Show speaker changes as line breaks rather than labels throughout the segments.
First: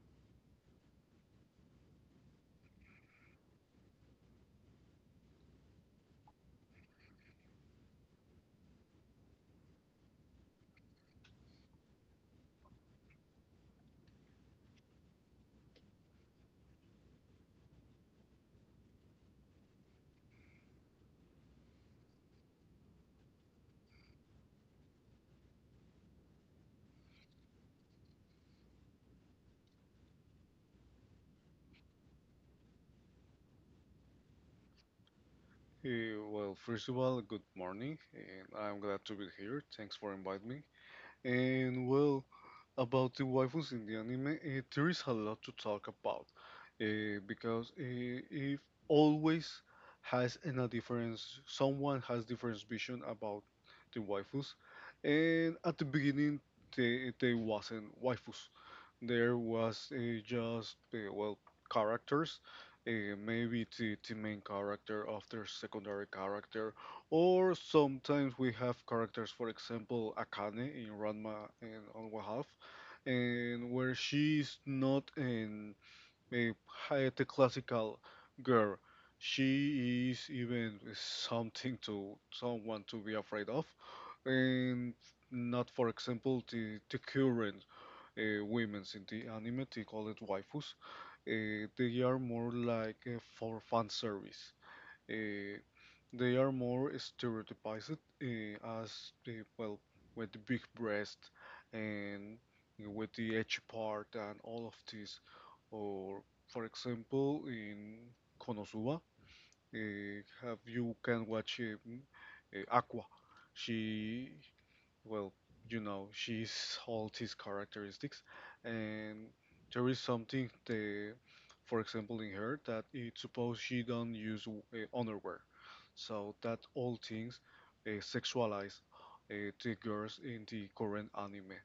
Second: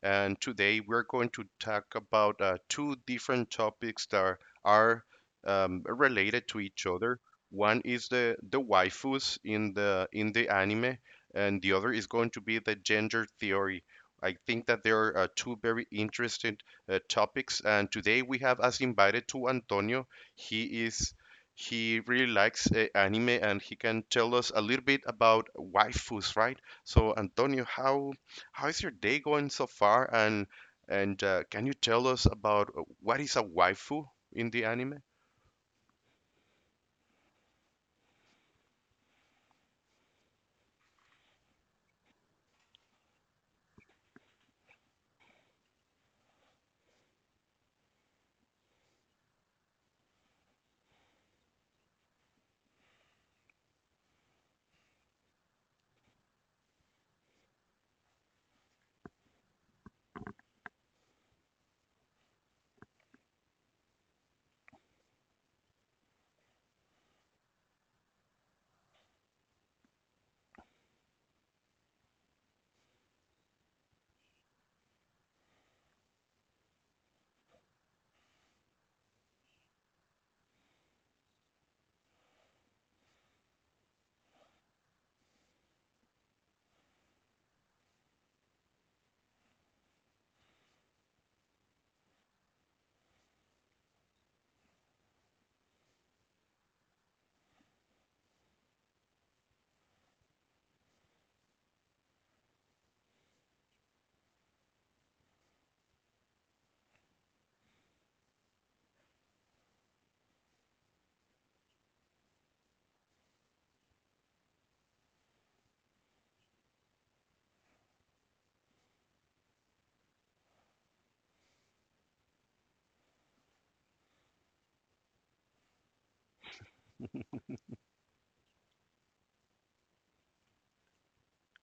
and today we're going to talk about two different topics that are related to each other. One is the waifus in the anime, and the other is going to be the gender theory. I think that there are two very interesting topics, and today we have us invited to Antonio. He is he really likes anime and he can tell us a little bit about waifus, right? So, Antonio, how is your day going so far? And can you tell us about what is a waifu in the anime?
Well, first of all, good morning, and I'm glad to be here. Thanks for inviting me. And well, about the waifus in the anime, there is a lot to talk about because if always has in a difference, someone has different vision about the waifus, and at the beginning they wasn't waifus. There was just well, characters, maybe the main character of their secondary character or sometimes we have characters, for example, Akane in Ranma and on One Half, and where she's not an, a the classical girl. She is even something to someone to be afraid of, and not, for example, the current women's in the anime. They call it waifus. They are more like for fan service. Uh, they are more stereotypized as well, with the big breast and with the edge part and all of this. Or for example, in Konosuba, have you can watch Aqua. She, well, you know, she's all these characteristics, and there is something for example, in her that it suppose she don't use underwear, so that all things sexualize the girls in the current anime.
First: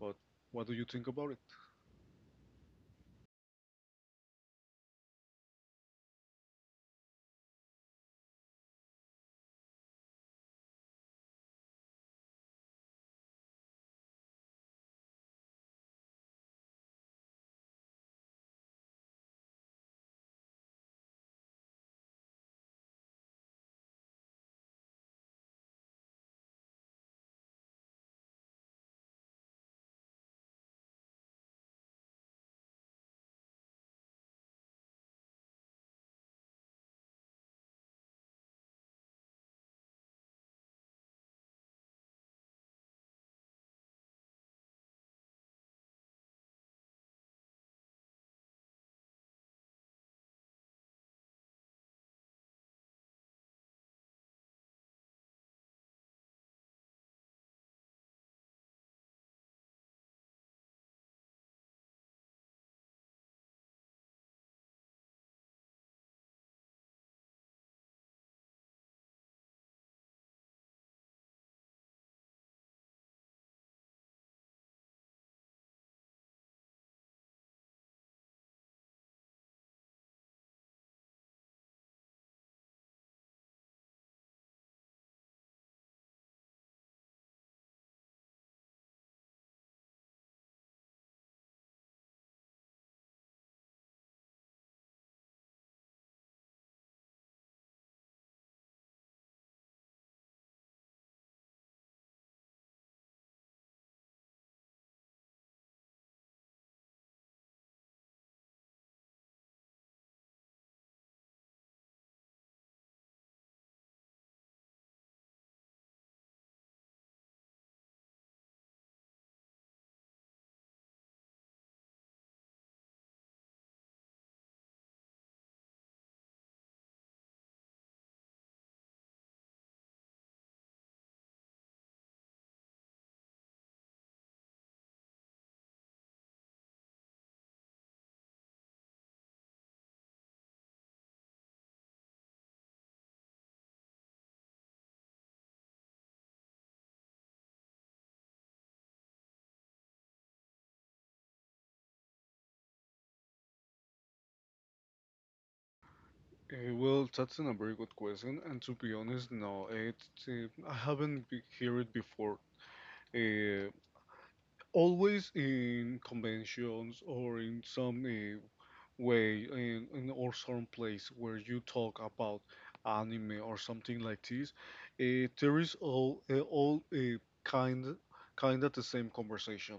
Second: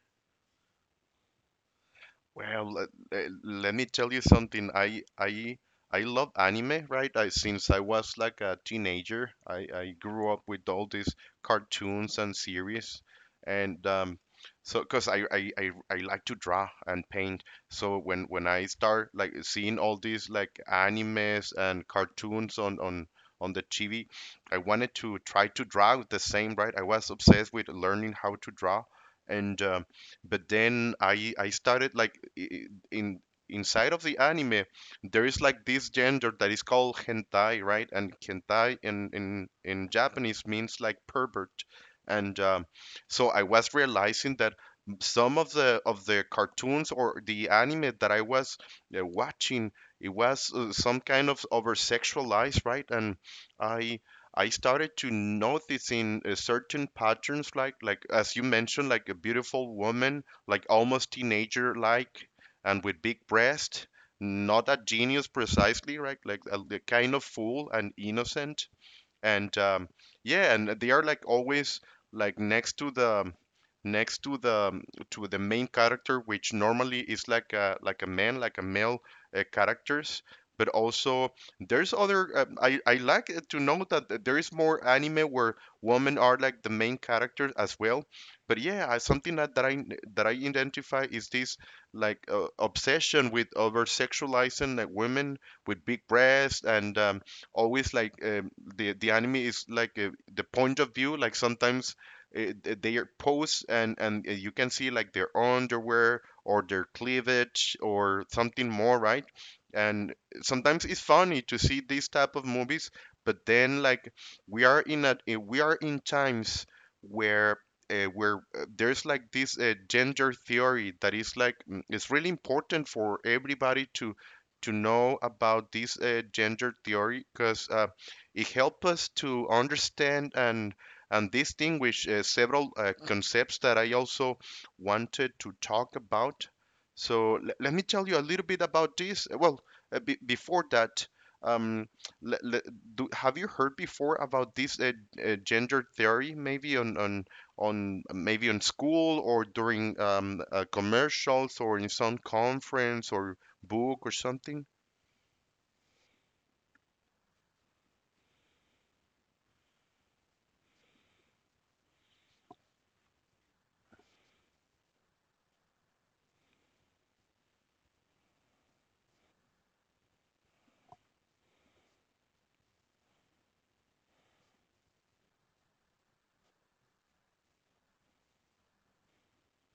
But what do you think about it?
Well, let me tell you something. I love anime, right? Since I was like a teenager, I grew up with all these cartoons and series, and so because I like to draw and paint. So when I start like seeing all these like animes and cartoons on the TV, I wanted to try to draw the same, right? I was obsessed with learning how to draw, and but then I started like I- in inside of the anime there is like this gender that is called hentai, right? And hentai in Japanese means like pervert. And so I was realizing that some of the cartoons or the anime that I was watching, it was some kind of over sexualized, right? And i I started to noticing certain patterns, like as you mentioned, like a beautiful woman, like almost teenager like, and with big breast, not a genius precisely, right? Like a kind of fool and innocent and yeah, and they are like always like next to the to the main character, which normally is like a man, like a male characters. But also there's other I like it to know that there is more anime where women are like the main characters as well. But yeah, something that I identify is this like obsession with over sexualizing like women with big breasts and always like the anime is like the point of view. Like sometimes they are pose and you can see like their underwear or their cleavage or something more, right? And sometimes it's funny to see these type of movies, but then like we are in times where there's like this gender theory that is like it's really important for everybody to know about this gender theory because it helped us to understand and distinguish several concepts that I also wanted to talk about. So let me tell you a little bit about this. Well, be before that, um, le- le- have you heard before about this gender theory? Maybe on school or during commercials or in some conference or book or something.
Well, that's a very good question, and to be honest, no, it I haven't heard it before. Uh, Always in conventions or in some where in or some place where you talk about anime or something like this, there is all kind of the same conversation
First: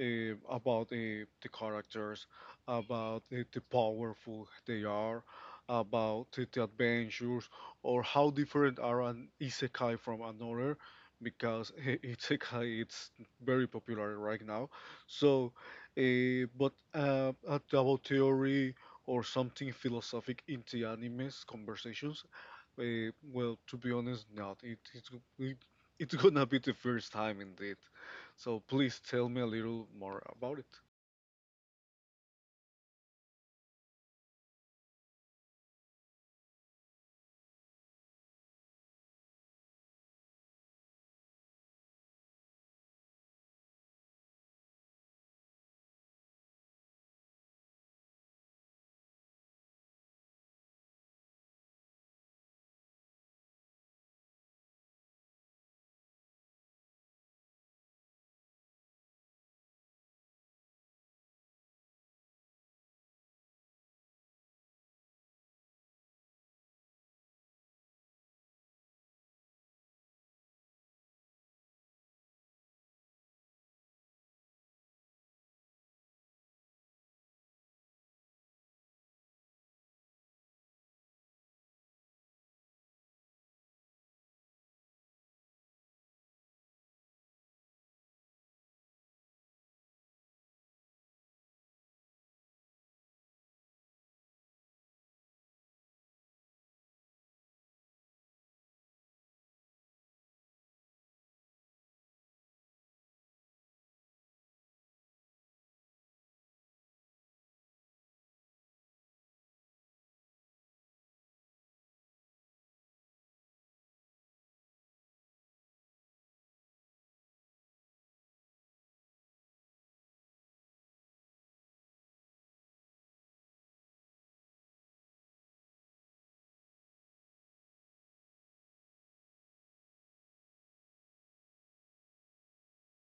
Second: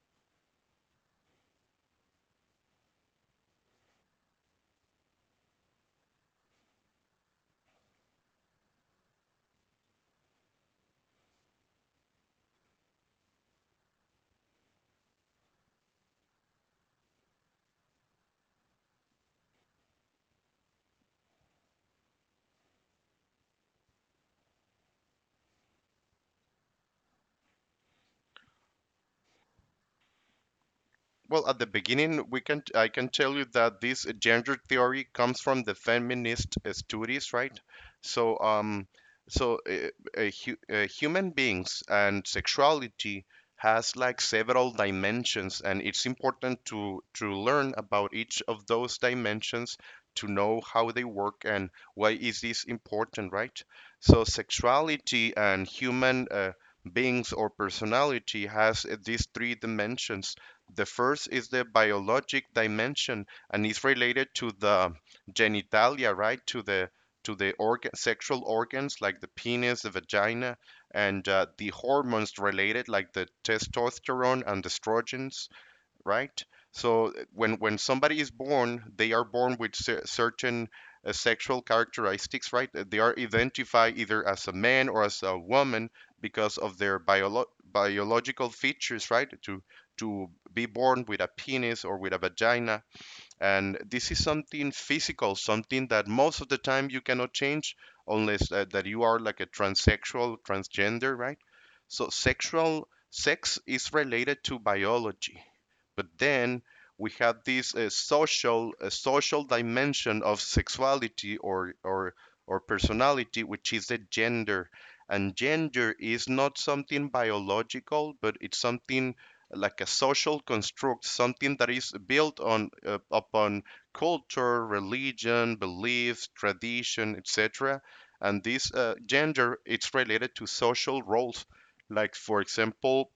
about the characters, about the powerful they are, about the adventures, or how different are an isekai from another, because isekai it's very popular right now. So but about theory or something philosophic into animes conversations, well, to be honest, not. It, it's gonna be the first time indeed. So please tell me a little more about it.
Well, at the beginning, we can I can tell you that this gender theory comes from the feminist studies, right? So, so hu human beings and sexuality has like several dimensions, and it's important to learn about each of those dimensions to know how they work and why is this important, right? So, sexuality and human beings or personality has these three dimensions. The first is the biologic dimension and is related to the genitalia, right? To the organ, sexual organs like the penis, the vagina, and the hormones related like the testosterone and the estrogens, right? So when somebody is born, they are born with certain sexual characteristics, right? They are identified either as a man or as a woman because of their biological features, right? To be born with a penis or with a vagina, and this is something physical, something that most of the time you cannot change unless that you are like a transsexual, transgender, right? So sexual sex is related to biology, but then we have this social dimension of sexuality or personality, which is the gender. And gender is not something biological, but it's something like a social construct, something that is built on upon culture, religion, beliefs, tradition, etc. And this gender, it's related to social roles, like for example,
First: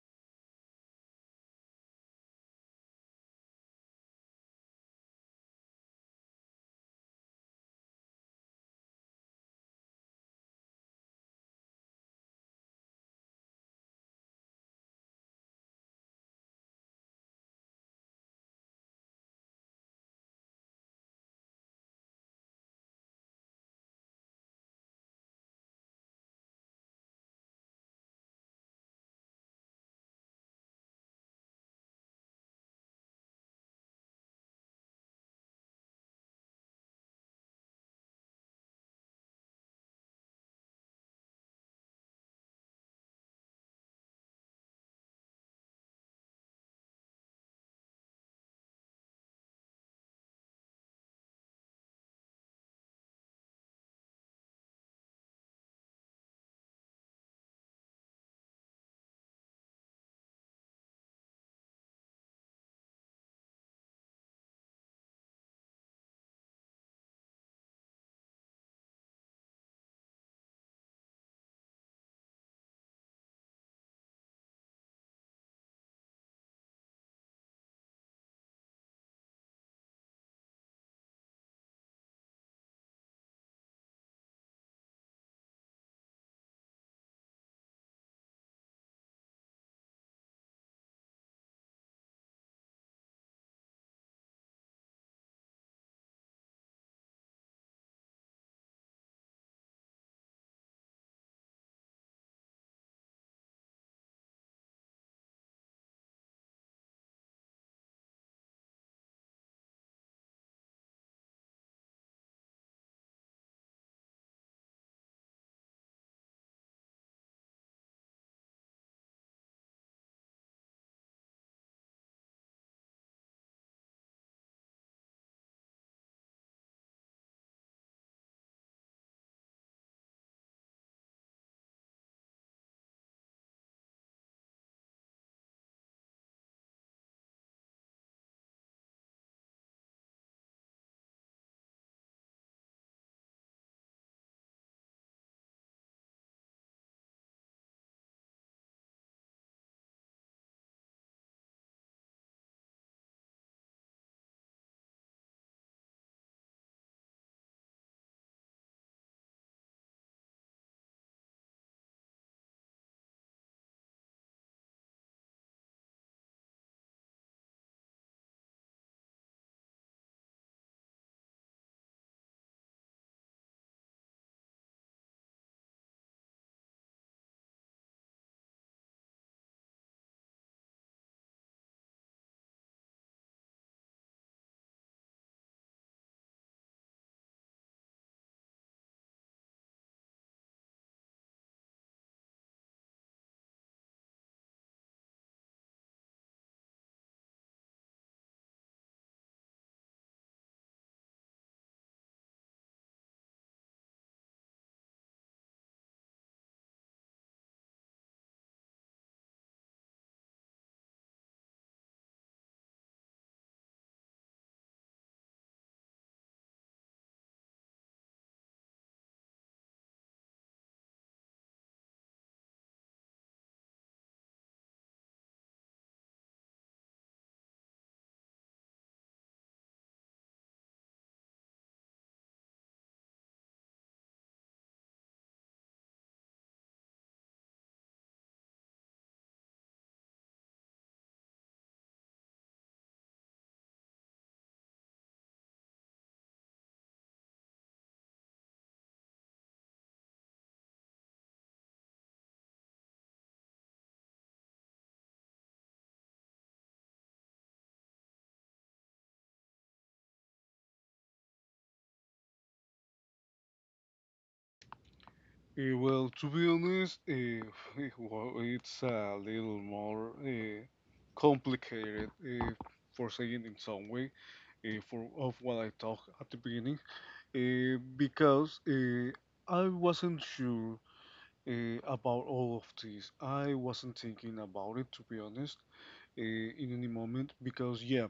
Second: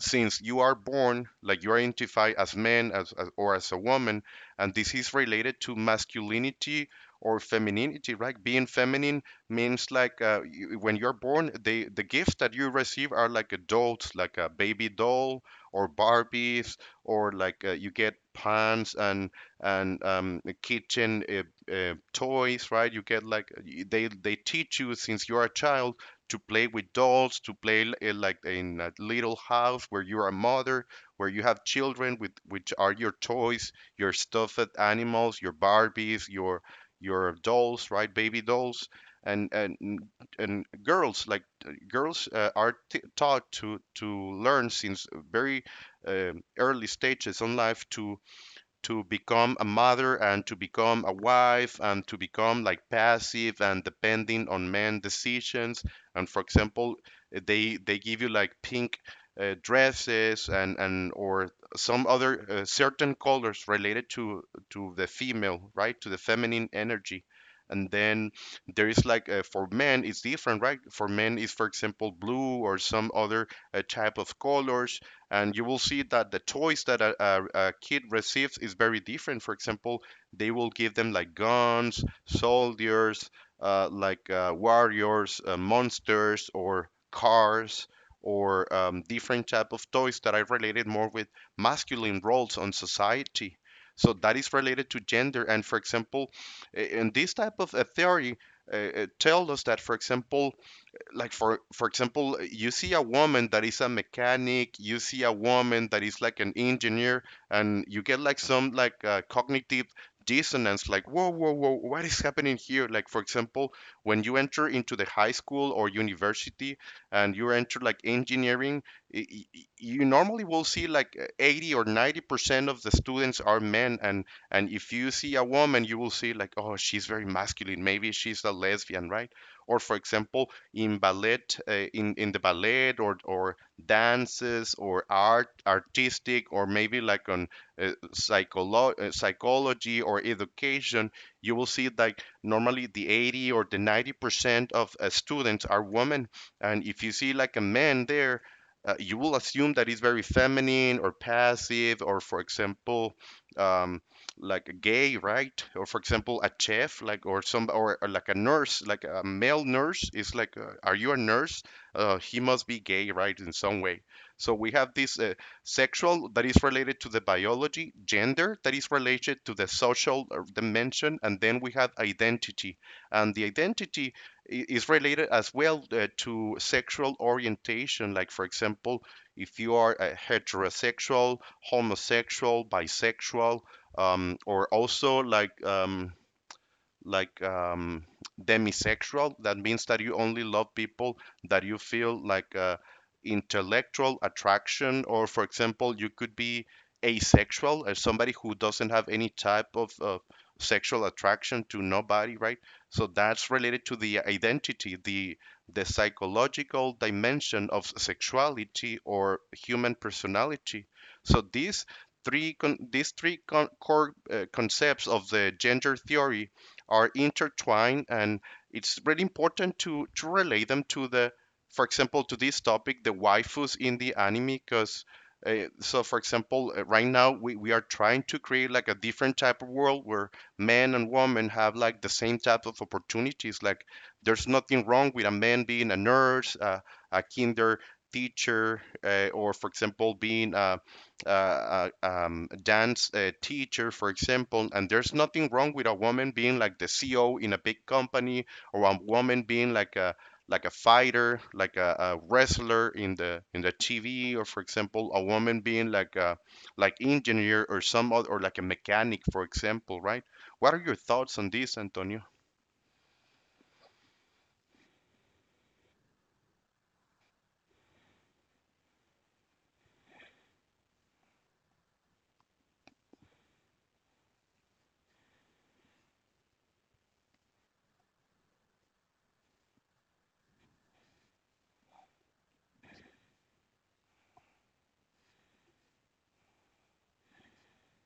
since you are born, like you are identified as man or as a woman, and this is related to masculinity or femininity, right? Being feminine means like you, when you're born, they, the gifts that you receive are like adults, like a baby doll or Barbies, or like you get pants and kitchen toys, right? You get like they teach you since you're a child to play with dolls, to play like in a little house where you're a mother, where you have children with which are your toys, your stuffed animals, your Barbies, your dolls, right, baby dolls. And girls, like girls are taught to learn since very early stages in life to become a mother and to become a wife and to become like passive and depending on men decisions. And for example, they give you like pink dresses and or some other certain colors related to the female, right? To the feminine energy. And then there is like for men it's different, right? For men is, for example, blue or some other type of colors, and you will see that the toys that a kid receives is very different. For example, they will give them like guns, soldiers, warriors, monsters or cars or different type of toys that are related more with masculine roles on society. So that is related to gender. And for example, in this type of a theory, tell us that, for example, like for example, you see a woman that is a mechanic, you see a woman that is like an engineer, and you get like some like cognitive dissonance, like whoa whoa whoa, what is happening here? Like for example, when you enter into the high school or university, and you enter like engineering, y- y- you normally will see like 80 or 90% of the students are men. And if you see a woman, you will see like, oh, she's very masculine, maybe she's a lesbian, right? Or for example, in ballet, in the ballet or dances or art, artistic, or maybe like on psychology or education, you will see like normally the 80 or the 90% of students are women, and if you see like a man there. You will assume that he's very feminine or passive, or for example, um, like a gay, right? Or for example, a chef, like, or some or like a nurse, like a male nurse is like, are you a nurse? He must be gay, right, in some way. So we have this sexual that is related to the biology, gender that is related to the social dimension, and then we have identity. And the identity is related as well to sexual orientation. Like for example, if you are a heterosexual, homosexual, bisexual, or also like demisexual. That means that you only love people that you feel like intellectual attraction, or for example, you could be asexual, as somebody who doesn't have any type of sexual attraction to nobody, right? So that's related to the identity, the psychological dimension of sexuality or human personality. So these three core concepts of the gender theory are intertwined, and it's really important to relate them to the, for example, to this topic, the waifus in the anime. Because for example, right now we are trying to create like a different type of world where men and women have like the same type of opportunities. Like there's nothing wrong with a man being a nurse, a kinder teacher, or for example being a dance teacher, for example. And there's nothing wrong with a woman being like the CEO in a big company, or a woman being like a fighter, like a wrestler in the TV, or for example, a woman being like a like engineer or some other, or like a mechanic, for example, right? What are your thoughts on this, Antonio?
Well, to be honest, well, it's a little more complicated for saying in some way for of what I talked at the beginning because I wasn't sure about all of this. I wasn't thinking about it, to be honest, in any moment, because yeah,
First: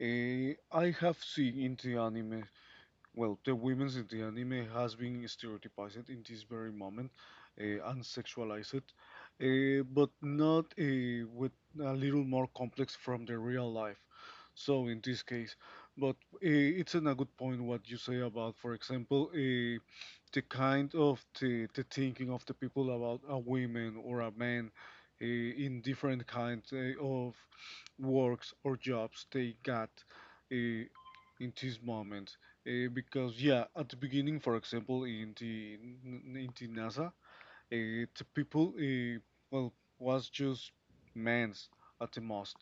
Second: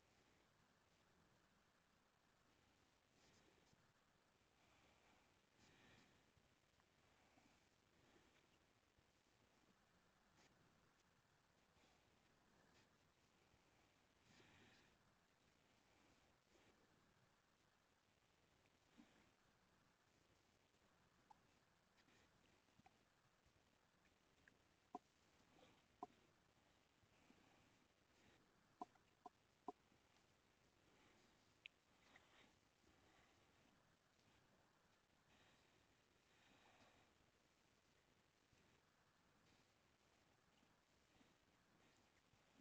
I have seen in the anime, well, the women's in the anime has been stereotypized in this very moment and sexualized, but not with a little more complex from the real life. So in this case, but it's an, a good point what you say about, for example, the kind of the thinking of the people about a woman or a man in different kinds of works or jobs they got uh, in this moment because yeah at the beginning for example in the nasa, the people, well, was just men's at the most,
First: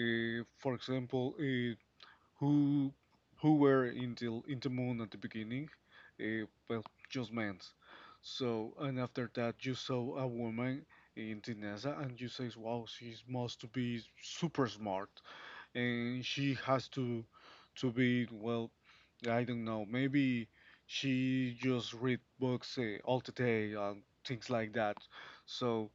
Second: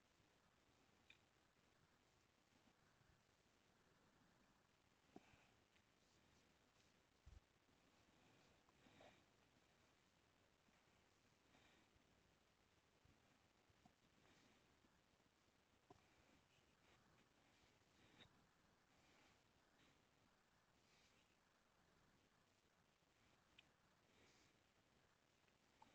for example, who who were in the moon at the beginning, well, just men. So and after that, you saw a woman in the NASA, and you say, "Wow, she must be super smart," and she has to be, well, I don't know, maybe she just read books all the day and things like that. So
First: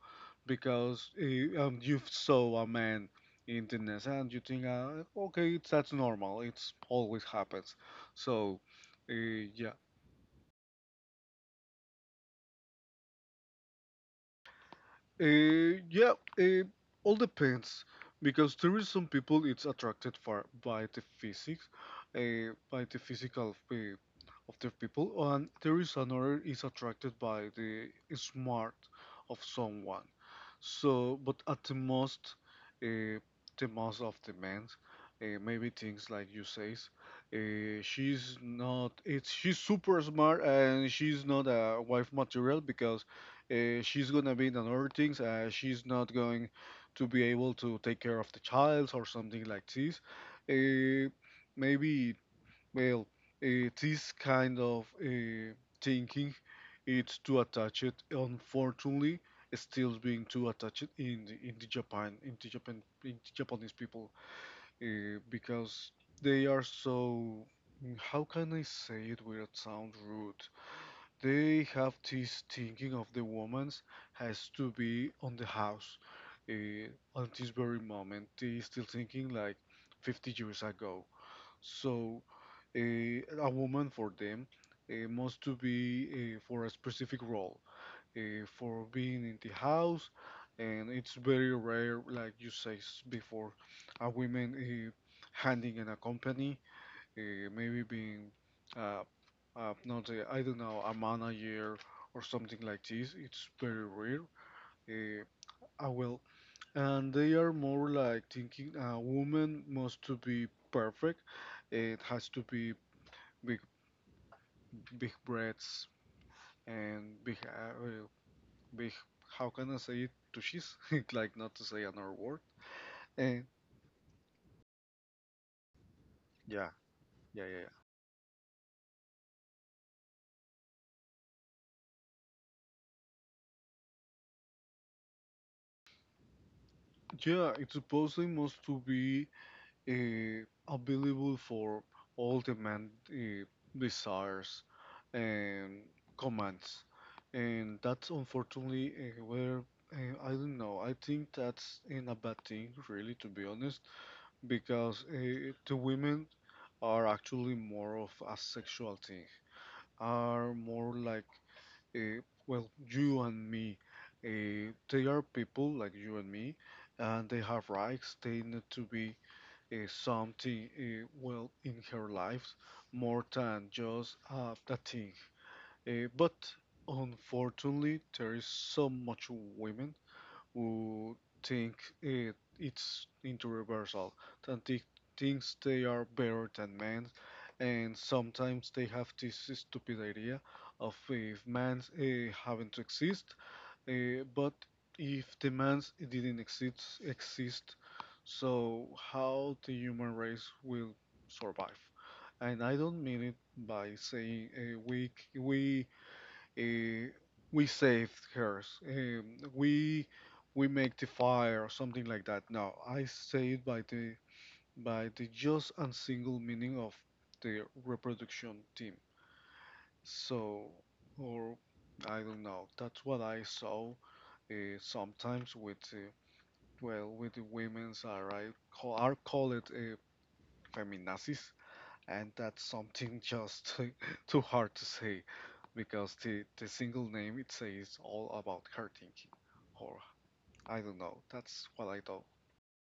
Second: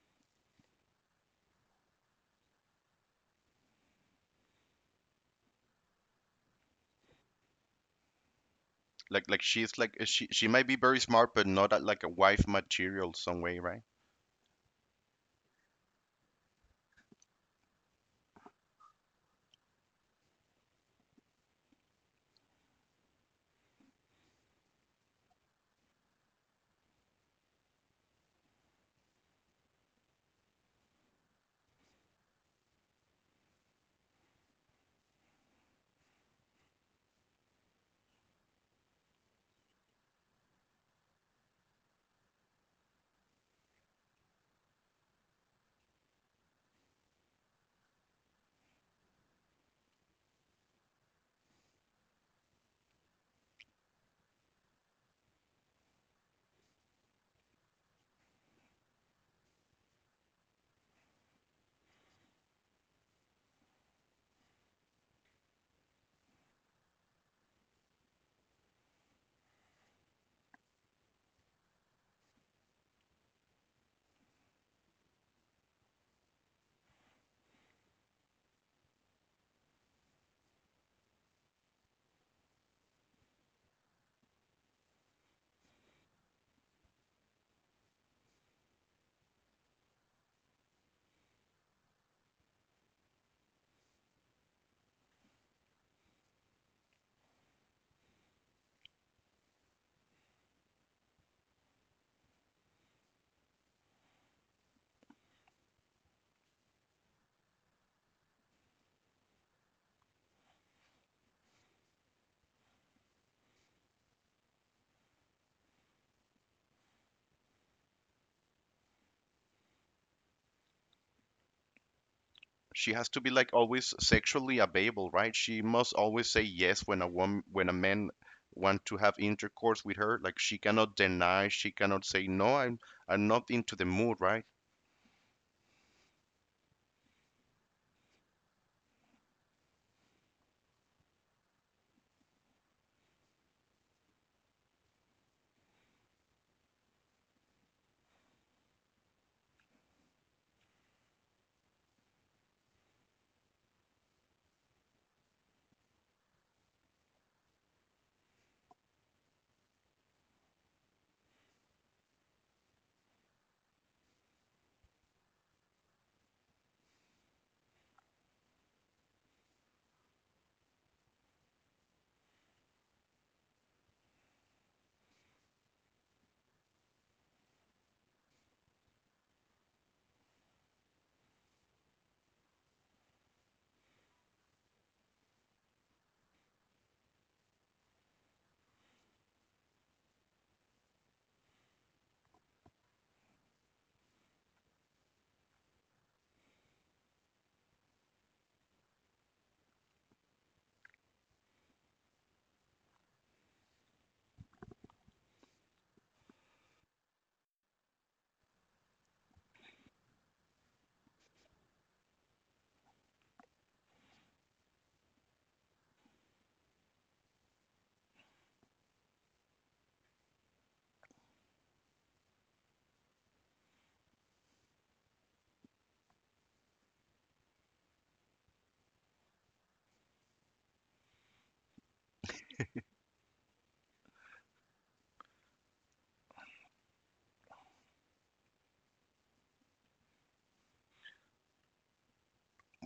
because you saw a man in the nest and you think, okay, it's, that's normal, it's always happens. So
Like
yeah.
she's like she might be very smart, but not at like a wife material some way, right?
Yeah, uh, all depends because there is some people it's attracted for by the physics, by the physical of the people, and there is another is attracted by the smart of someone. So, but at uh, the most of the men, maybe things like you says, she's not. It's She's super smart and she's not a wife material because she's gonna be in other things. She's not going to be able to take care of the child or something like this. Uh, Maybe, well, this kind of thinking, it's too attached. Unfortunately, it's still being too attached in the Japanese people, because they are so. How can I say it without sound rude? They have this thinking of the woman has to be on the house. At this very moment, they still thinking like 50 years ago. So a woman for them must to be for a specific role, for being in the house, and it's very rare, like you say before, a woman handing in a company, maybe being uh, not the, I don't know, a man a year or something like this. It's very rare. Uh, well, and they are more like thinking a woman must to be perfect. It has to be big, big breasts and big, well, big. How can I say it? Tushies, like not to say another word.
She has to be
And
like always sexually available, right? She must always say
yeah,
yes
yeah, yeah,
when a man want to have intercourse with her. Like she cannot deny, she cannot say no, I'm not into the mood, right?
yeah. Yeah, it supposedly must to be available for all the man desires and commands. And that's unfortunately where, I don't know. I think that's in a bad thing, really, to be honest, because the women are actually more of a sexual thing. Are more like uh, well, you and me. They are people like you and me, and they have rights. They need to be something well in her life more than just that thing. But unfortunately, there is so much women who think it, it's into reversal, that they thinks they are better than men, and sometimes they have this stupid idea of if man having to exist, but if demands didn't exist, so how the human race will survive? And I don't mean it by saying, we uh, we saved hers, we we make the fire or something like that. No, I say it by the just and single meaning of the reproduction team. So, or I don't know. That's what I saw sometimes with well with the women's are call it feminazis, and that's something just too hard to say because the single name it says all about her thinking, or I don't know. That's what I thought.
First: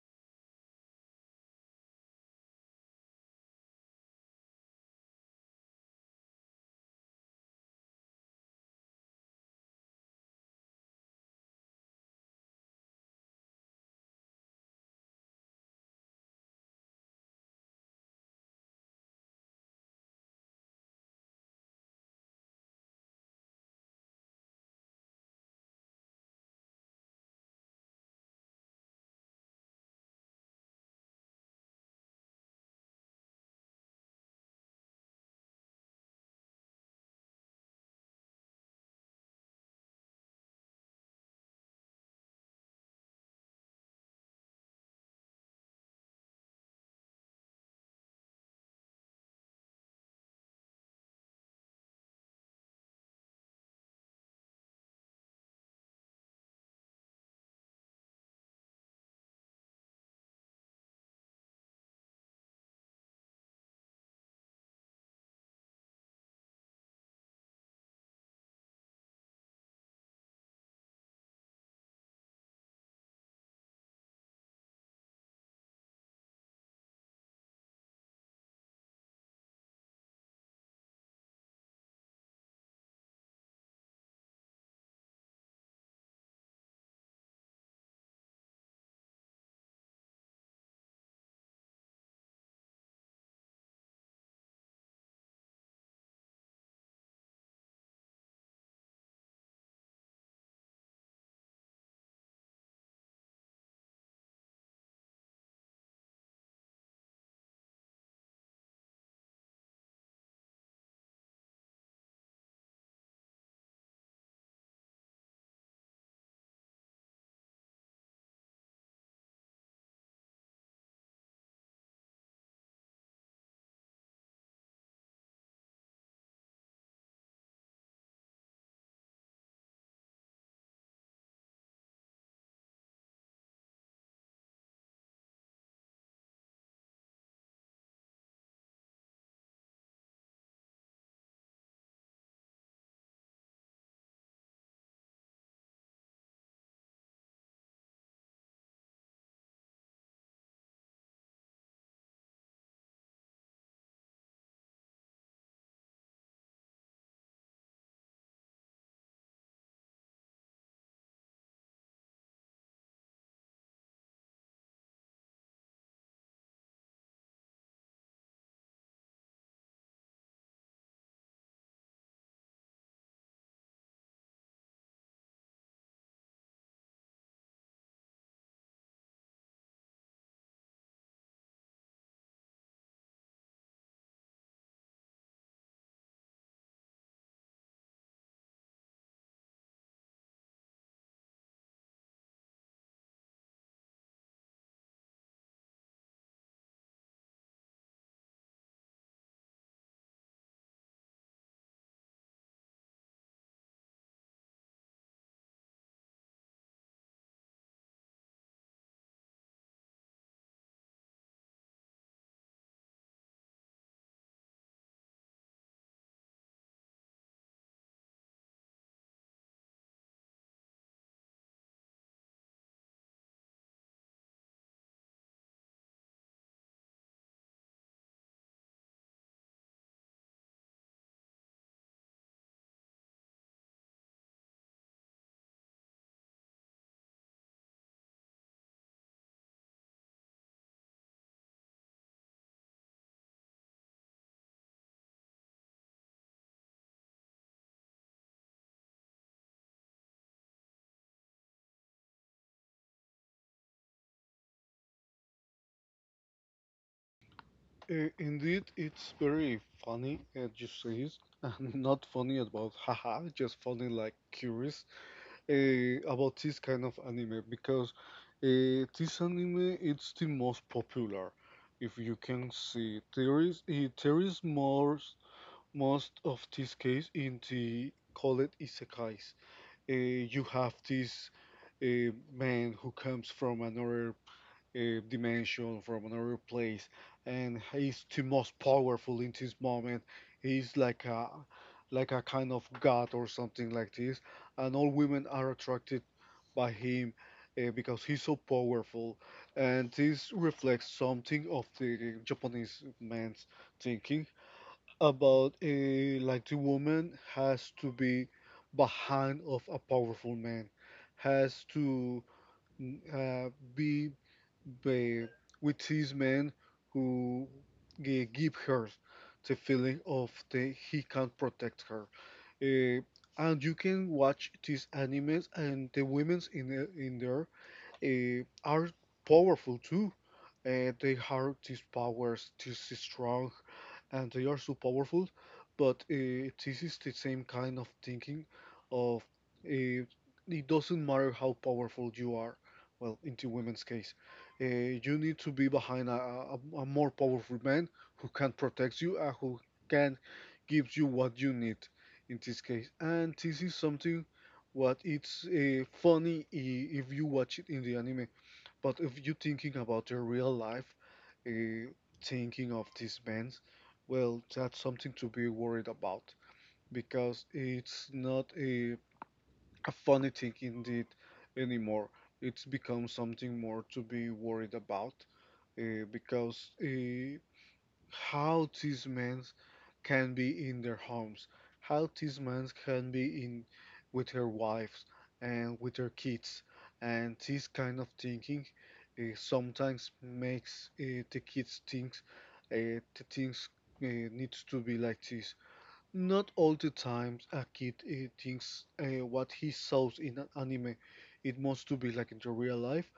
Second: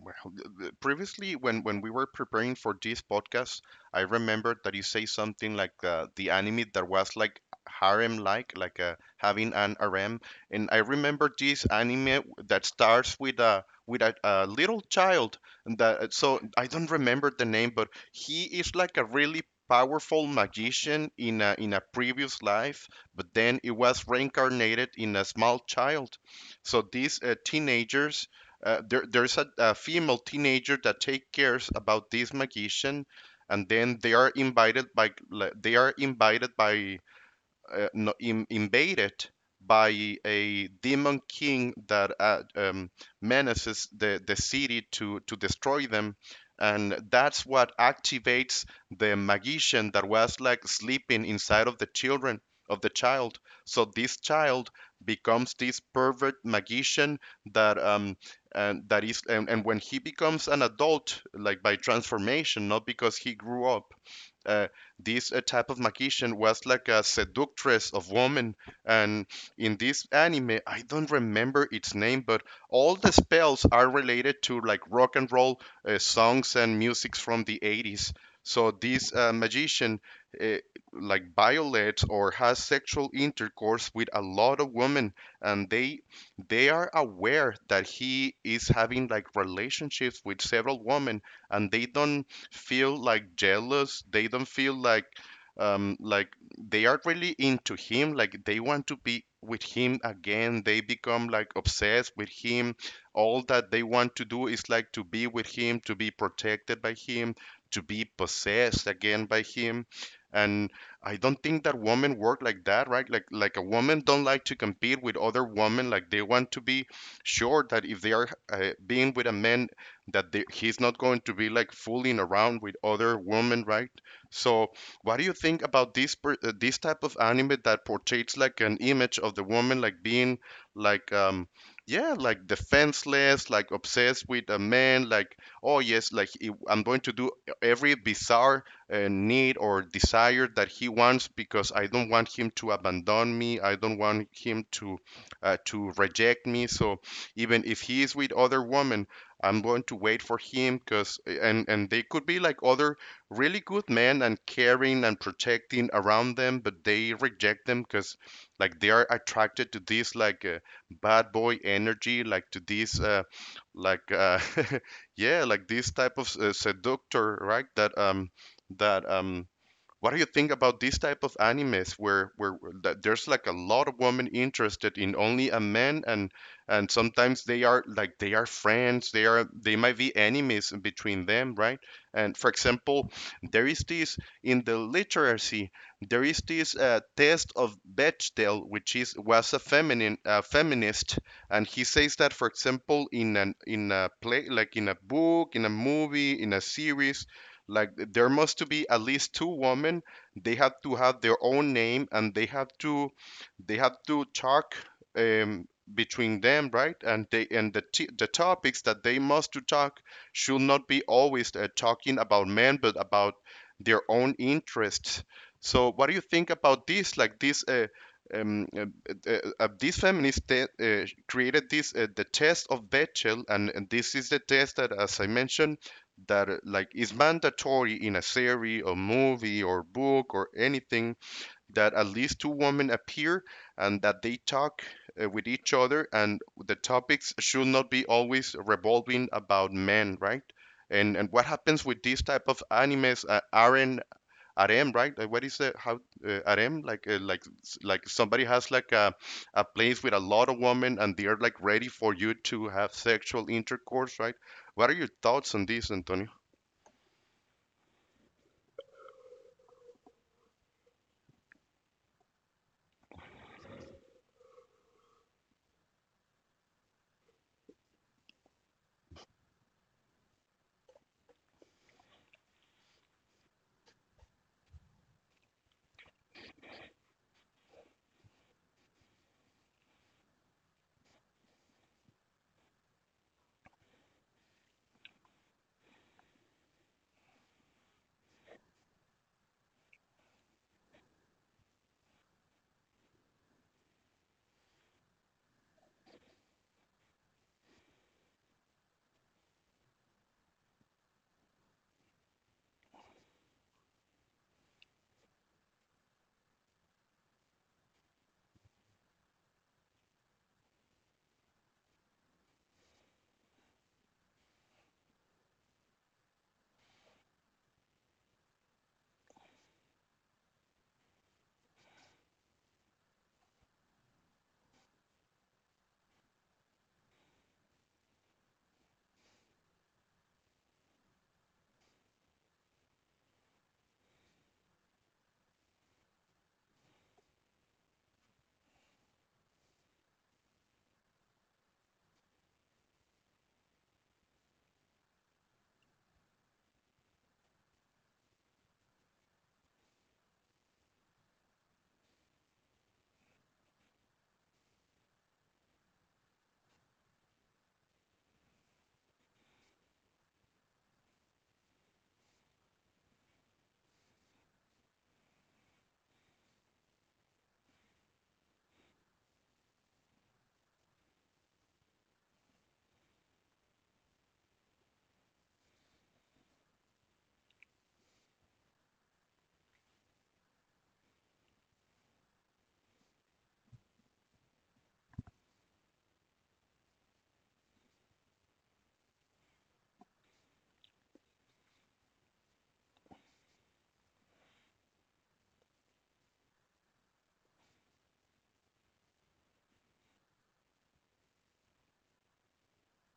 Well, previously, when we were preparing for this podcast, I remembered that you say something like the anime that was like harem-like, like having an harem, and I remember this anime that starts with a little child. And That so I don't remember the name, but he is like a really powerful magician in a previous life, but then it was reincarnated in a small child. So these teenagers there's a female teenager that takes cares about this magician, and then they are invited by no, in, invaded by a demon king that menaces the city to destroy them. And that's what activates the magician that was like sleeping inside of the child. So this child becomes this pervert magician that and that is and when he becomes an adult like by transformation, not because he grew up, uh, this type of magician was like a seductress of women, and in this anime, I don't remember its name, but all the spells are related to like rock and roll songs and musics from the 80s. So this magician uh, like violates or has sexual intercourse with a lot of women, and they are aware that he is having like relationships with several women, and they don't feel like jealous. They don't feel like um like they are really into him. Like they want to be with him again. They become like obsessed with him. All that they want to do is like to be with him, to be protected by him, to be possessed again by him. And I don't think that women work like that, right? Like a woman don't like to compete with other women. Like they want to be sure that if they are being with a man he's not going to be like fooling around with other women, right? So, what do you think about this type of anime that portrays like an image of the woman like being like um yeah like defenseless, like obsessed with a man, like oh yes, like I'm going to do every bizarre need or desire that he wants because I don't want him to abandon me, I don't want him to reject me. So even if he is with other women, I'm going to wait for him, because and they could be like other really good men and caring and protecting around them, but they reject them because like they are attracted to this like bad boy energy, like to this like uh, yeah, like this type of seductor, right? That that What do you think about these type of animes where that there's like a lot of women interested in only a man, and sometimes they are like they are friends, they are they might be enemies between them, right? And for example, there is this in the literacy, there is this test of Bechdel, which is was a feminine feminist, and he says that for example in an in a play, like in a book, in a movie, in a series, like there must be at least two women. They have to have their own name and they have to talk um, between them, right? And they and the topics that they must to talk should not be always talking about men, but about their own interests. So what do you think about this? Like this. Um, uh, these feminists created this the test of Bechdel, and this is the test that, as I mentioned, that like is mandatory in a series or movie or book or anything, that at least two women appear and that they talk with each other, and the topics should not be always revolving about men, right? And what happens with these type of animes are harem, right? What is it, how harem, like somebody has like a place with a lot of women and they're like ready for you to have sexual intercourse, right? What are your thoughts on this, Antonio?
Indeed, it's very funny, as you say, and not funny about haha, just funny like curious about this kind of anime because this anime it's the most popular. If you can see, there is eh, there is more most of this case in the called isekais. Uh, you have this man who comes from another dimension from another place, and he's the most powerful in this moment. He's like a kind of god or something like this, and all women are attracted by him because he's so powerful, and this reflects something of the Japanese man's thinking about like the woman has to be behind of a powerful man has to uh, be, be with these men who give her the feeling of the he can protect her. Uh, and you can watch these animes and the women's in in there are powerful too. They have these powers, this is strong, and they are so powerful. But this is the same kind of thinking of, uh, it doesn't matter how powerful you are. Well, in the women's case, you need to be behind a more powerful man who can protect you and who can give you what you need in this case. And this is something what it's funny if you watch it in the anime, but if you thinking about the real life, uh, thinking of these bands, well, that's something to be worried about because it's not a, a funny thing indeed anymore. It's become something more to be worried about because how these men can be in their homes, how these men can be in with their wives and with their kids, and this kind of thinking sometimes makes the kids think the things uh, needs to be like this. Not all the times a kid thinks what he saws in an anime, it must to be like in the real life.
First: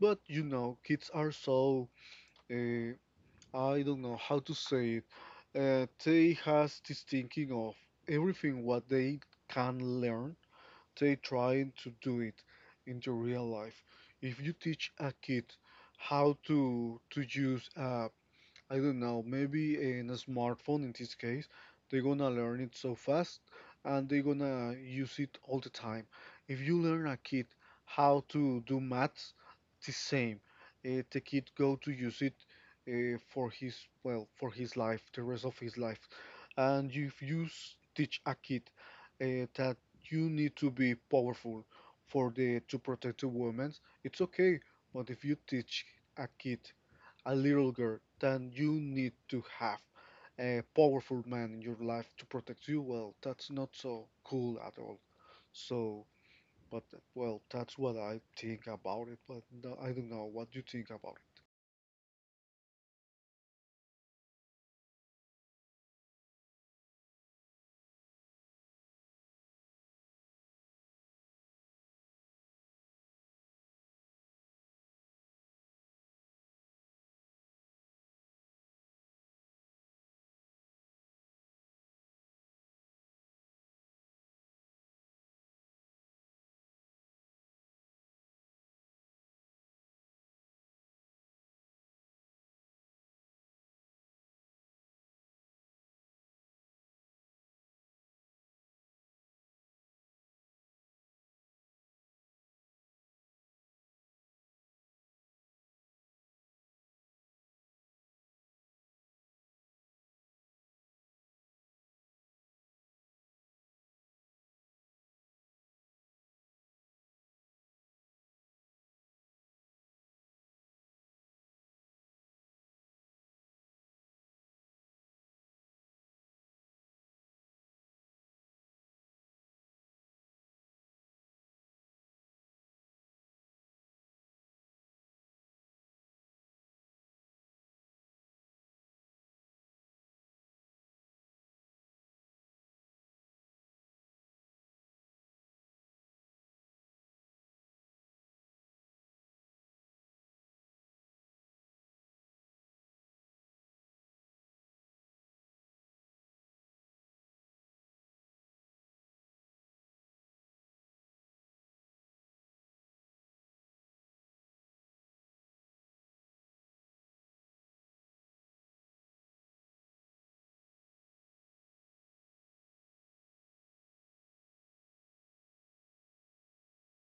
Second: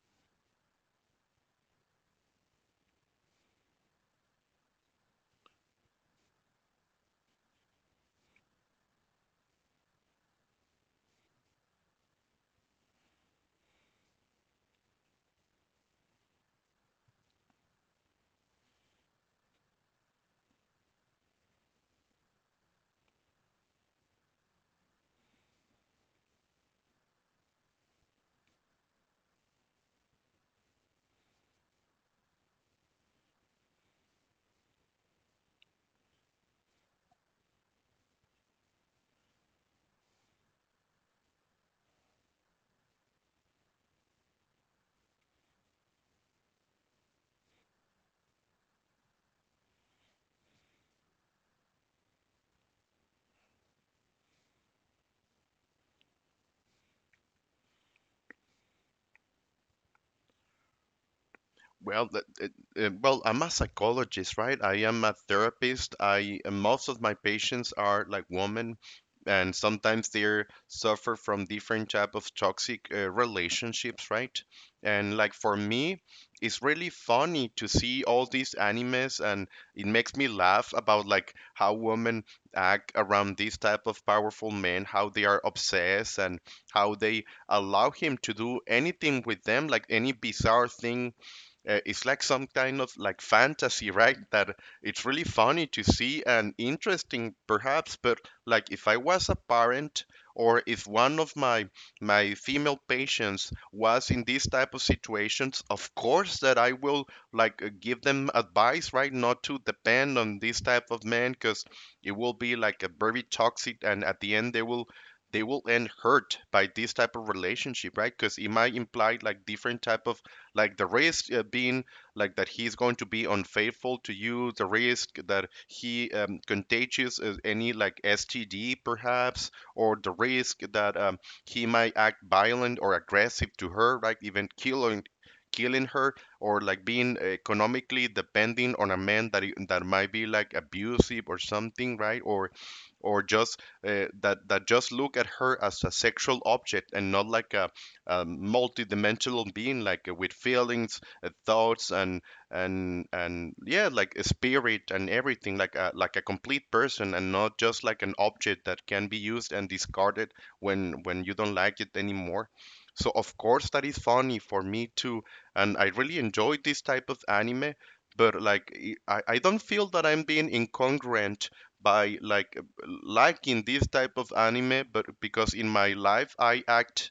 But you know, kids are so, uh, I don't know how to say it. They has this thinking of everything what they can learn, they trying to do it in the real life. If you teach a kid how to use a, I don't know, maybe in a smartphone in this case, they're gonna learn it so fast and they're gonna use it all the time. If you learn a kid how to do maths, the same. The kid go to use it for his, well, for his life, the rest of his life. And if you teach a kid that you need to be powerful for the to protect the women, it's okay. But if you teach a kid a little girl, then you need to have a powerful man in your life to protect you. Well, that's not so cool at all. So, but, well, that's what I think about it. But no, I don't know what you think about
Well, it, well, I'm a psychologist, right? I am a therapist. I and most of my patients are like women, and sometimes they are suffer from different type of toxic relationships, right? And like for me, it's really funny to see all these animes, and it makes me laugh about like how women act around these type of powerful men, how they are obsessed, and how they allow him to do anything with them, like any bizarre thing. It's like some kind of like fantasy, right? That it's really funny to see and interesting, perhaps. But like, if I was a parent or if one of my female patients was in these type of situations, of course that I will like give them advice, right? Not to depend on this type of man, because it will be like a very toxic, and at the end they will end hurt by this type of relationship, right? Because it might imply like different type of like the risk being like that he's going to be unfaithful to you, the risk that he contagious any like STD perhaps, or the risk that he might act violent or aggressive to her, like even killing her, or like being economically depending on a man that might be like abusive or something, right? Or just that that just look at her as a sexual object and not like a multidimensional being, like with feelings, thoughts, and yeah, like a spirit and everything, like a complete person, and not just like an object that can be used and discarded when you don't like it anymore. So of course that is funny for me too, and I really enjoy this type of anime. But like I don't feel that I'm being incongruent by like liking this type of anime, but because in my life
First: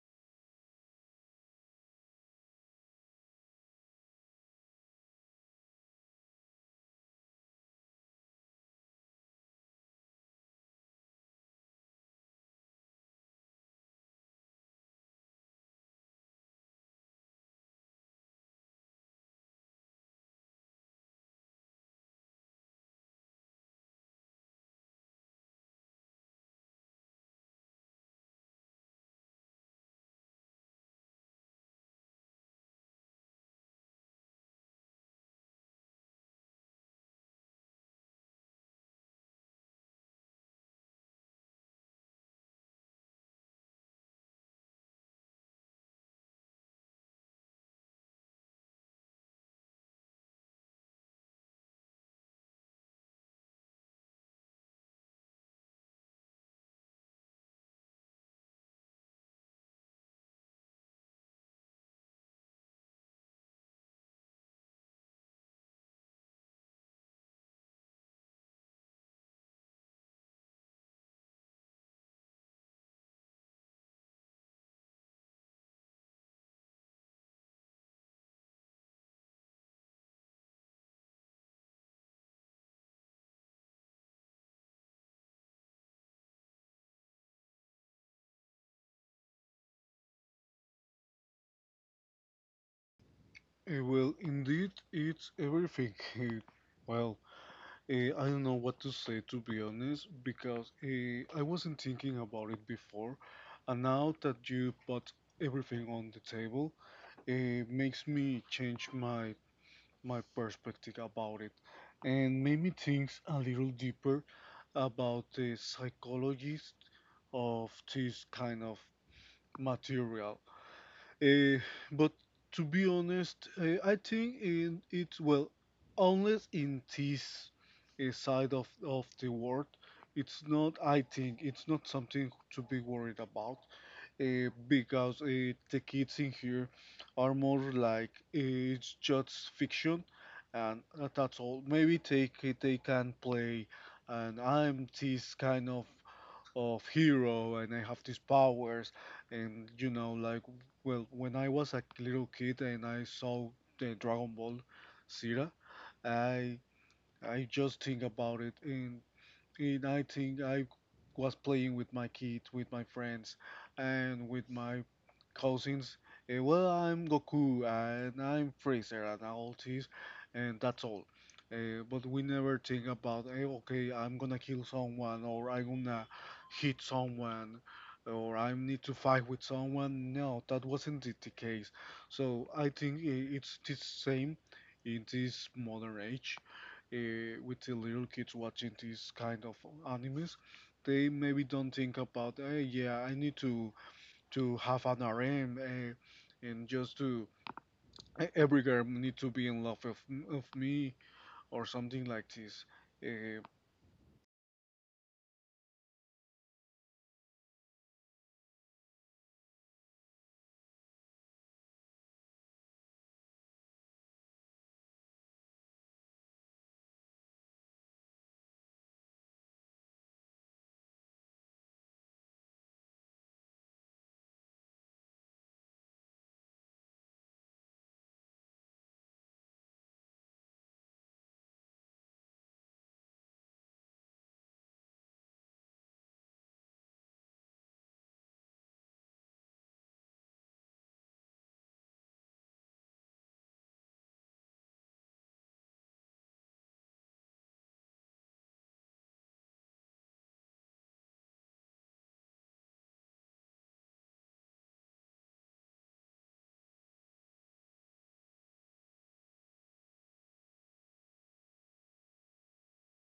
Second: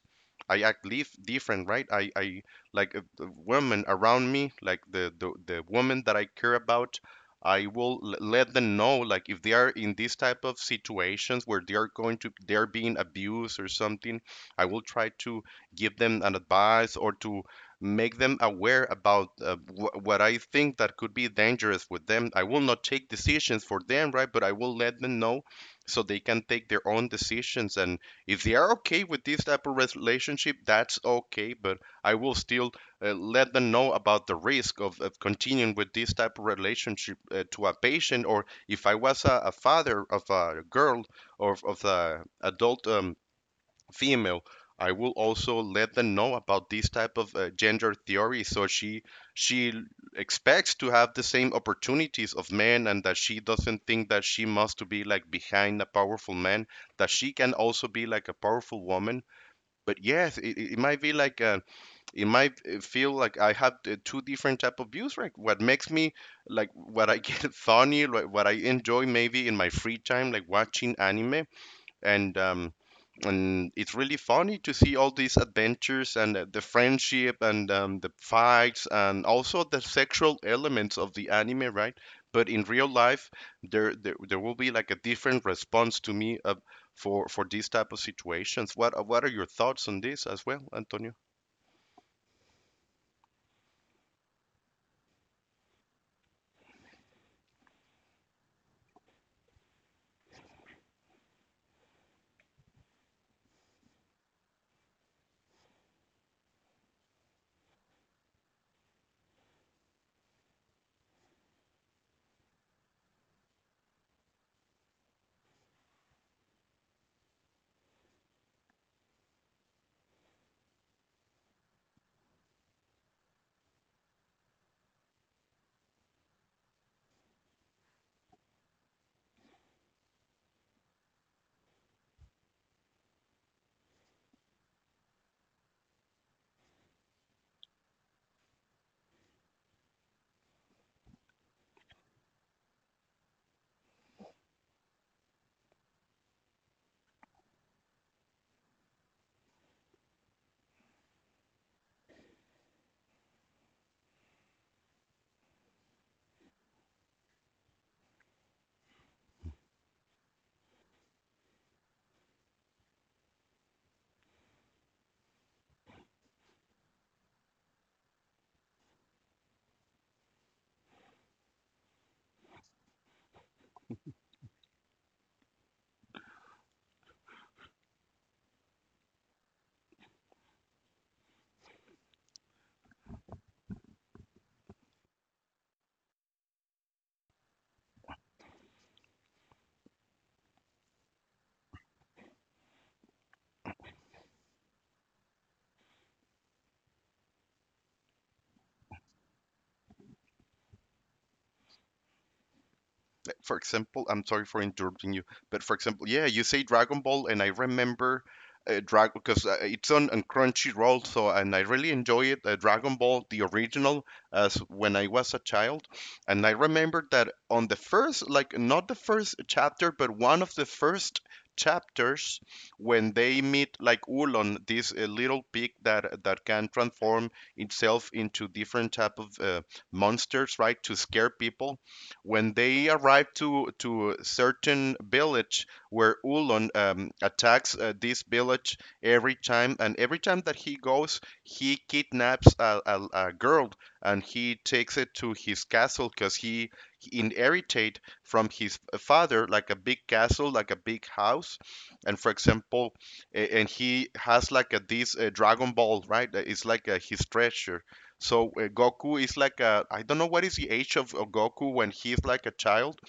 I act leaf different, right? I like the women around me, like the woman that I care about. I will let them know, like if they are in these type of situations where they are going to they're being abused or something. I will try to give them an advice or to make them aware about what I think that could be dangerous with them. I will not take decisions for them, right? But I will let them know so they can take their own decisions, and if they are okay with this type of relationship, that's okay, but I will still let them know about the risk of continuing with this type of relationship to a patient, or if I was a father of a girl or of the adult female, I will also let them know about this type of gender theory, so she expects to have the same opportunities of men, and that she doesn't think that she must to be like behind a powerful man, that she can also be like a powerful woman. But yes, it might be like it might feel like I have two different type of views, right? What makes me like what I get funny, like what I enjoy maybe in my free time, like watching anime, and um and it's really funny to see all these adventures and the friendship, and the fights, and also the sexual elements of the anime, right? But in real life, there there will be like a different response to me of, for these type of situations. What are your thoughts on this as well, Antonio?
it. Well, indeed, it's everything. Eh, well, I don't know what to say, to be honest, because I wasn't thinking about it before, and now that you put everything on the table, it makes me change my perspective about it, and made me think a little deeper about the psychologist of this kind of material. Eh, but, to be honest, I think in it, well, unless in this side of the world, it's not. I think it's not something to be worried about because the kids in here are more like, it's just fiction, and that's all. Maybe they can play, and I'm this kind of hero, and I have these powers, and like, well, when I was a little kid and I saw the Dragon Ball, Zira, I I just think about it, and I think I was playing with my kids, with my friends, and with my cousins. Well, I'm Goku and I'm Freezer and all this, and that's all. But we never think about, okay, I'm gonna kill someone, or I'm gonna hit someone, or I need to fight with someone. No, that wasn't the case. So I think it's the same in this modern age, uh, with the little kids watching these kind of animes, they maybe don't think about, hey, yeah, I need to have an RM, and just to every girl need to be in love of me or something like this.
Like,
Uh,
for example, I'm sorry for interrupting you, but for example, yeah, you say Dragon Ball, and I remember Dragon because it's on Crunchyroll, so and I really enjoy it. Dragon Ball, the original, as when I was a child, and I remember that on the first, like not the first chapter, but one of the first chapters when they meet like Ulon, this little pig that can transform itself into different type of monsters, right, to scare people. When they arrived to a certain village where Ulon attacks this village every time, and every time that he goes, he kidnaps a girl and he takes it to his castle because he inherited from his father like a big castle, like a big house, and for example, and he has like a this Dragon Ball, right? It's like his treasure, so Goku is like a I don't know what is the age of Goku when he's like a child,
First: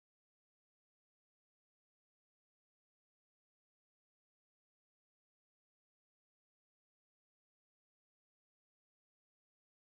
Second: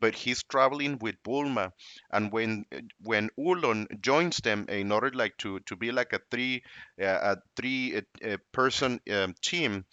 but he's traveling with Bulma, and when Ulon joins them in order like to be like a three person team.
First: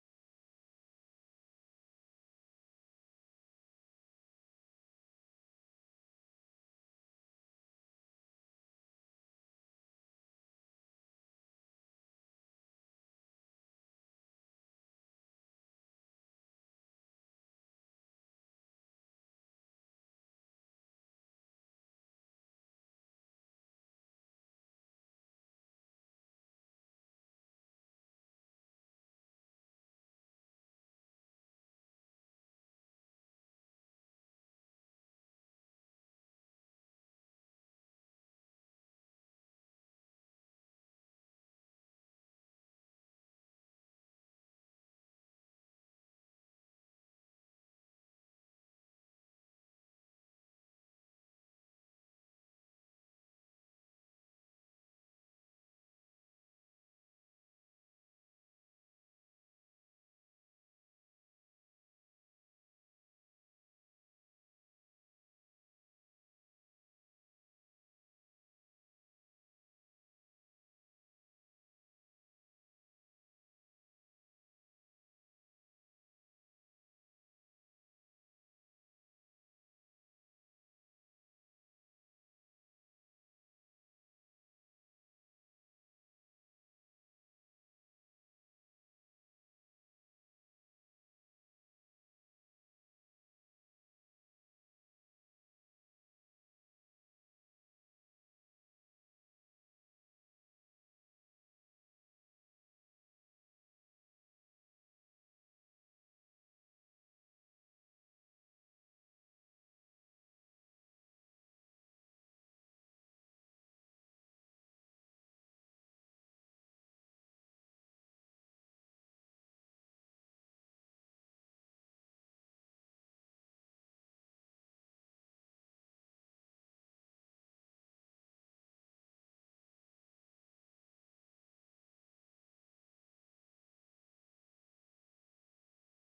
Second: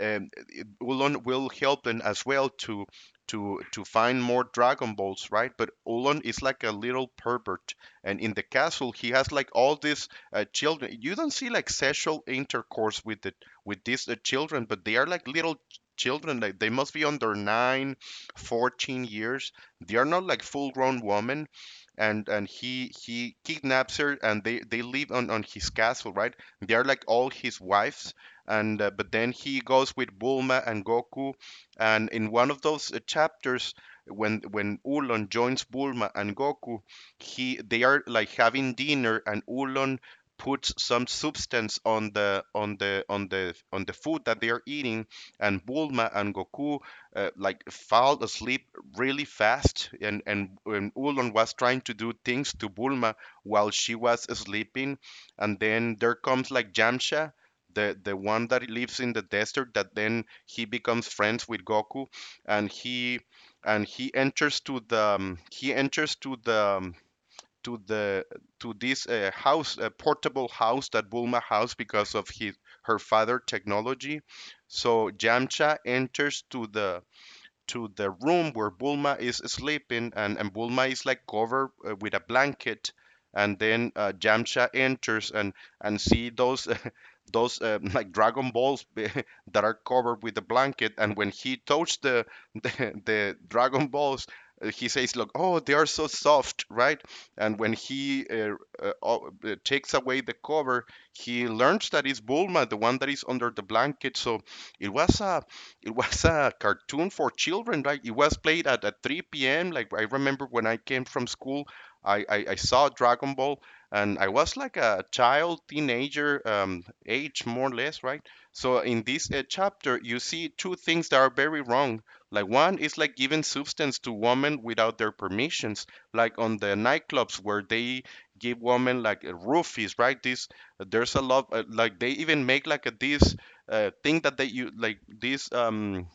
It Ullon will help them as well to to find more Dragon Balls, right? But Ullon is like a little pervert, and in the castle he has like all these children. You don't see like sexual intercourse with the with these children, but they are like little children. Like they must be under nine, 14 years. They are not like full grown women. And he kidnaps her, and they live on his castle, right? They are like all his wives, and but then he goes with Bulma and Goku, and in one of those chapters when Ulon joins Bulma and Goku, he they are like having dinner, and Ulon puts some substance on the on the food that they are eating, and Bulma and Goku like fall asleep really fast, and and Ulon was trying to do things to Bulma while she was sleeping, and then there comes like Jamsha, the one that lives in the desert that then he becomes friends with Goku, and he and he enters to the he enters to the to the to this house portable house that Bulma house because of his her father technology, so Yamcha enters to the room where Bulma is sleeping, and Bulma is like covered with a blanket, and then Yamcha enters and see those those like Dragon Balls that are covered with a blanket, and when he touched the the Dragon Balls. He says, "Look, oh, they are so soft, right?" And when he takes away the cover, he learns that it's Bulma, the one that is under the blanket. So it was a it was a cartoon for children, right? It was played at 3 p.m. Like I remember when I came from school, I saw Dragon Ball, and I was like a child, teenager age, more or less, right? So in this chapter, you see two things that are very wrong. Like one is like giving substance to women without their permissions, like on the nightclubs where they give women like roofies, right? This there's a lot like they even make like a, this thing that they you like these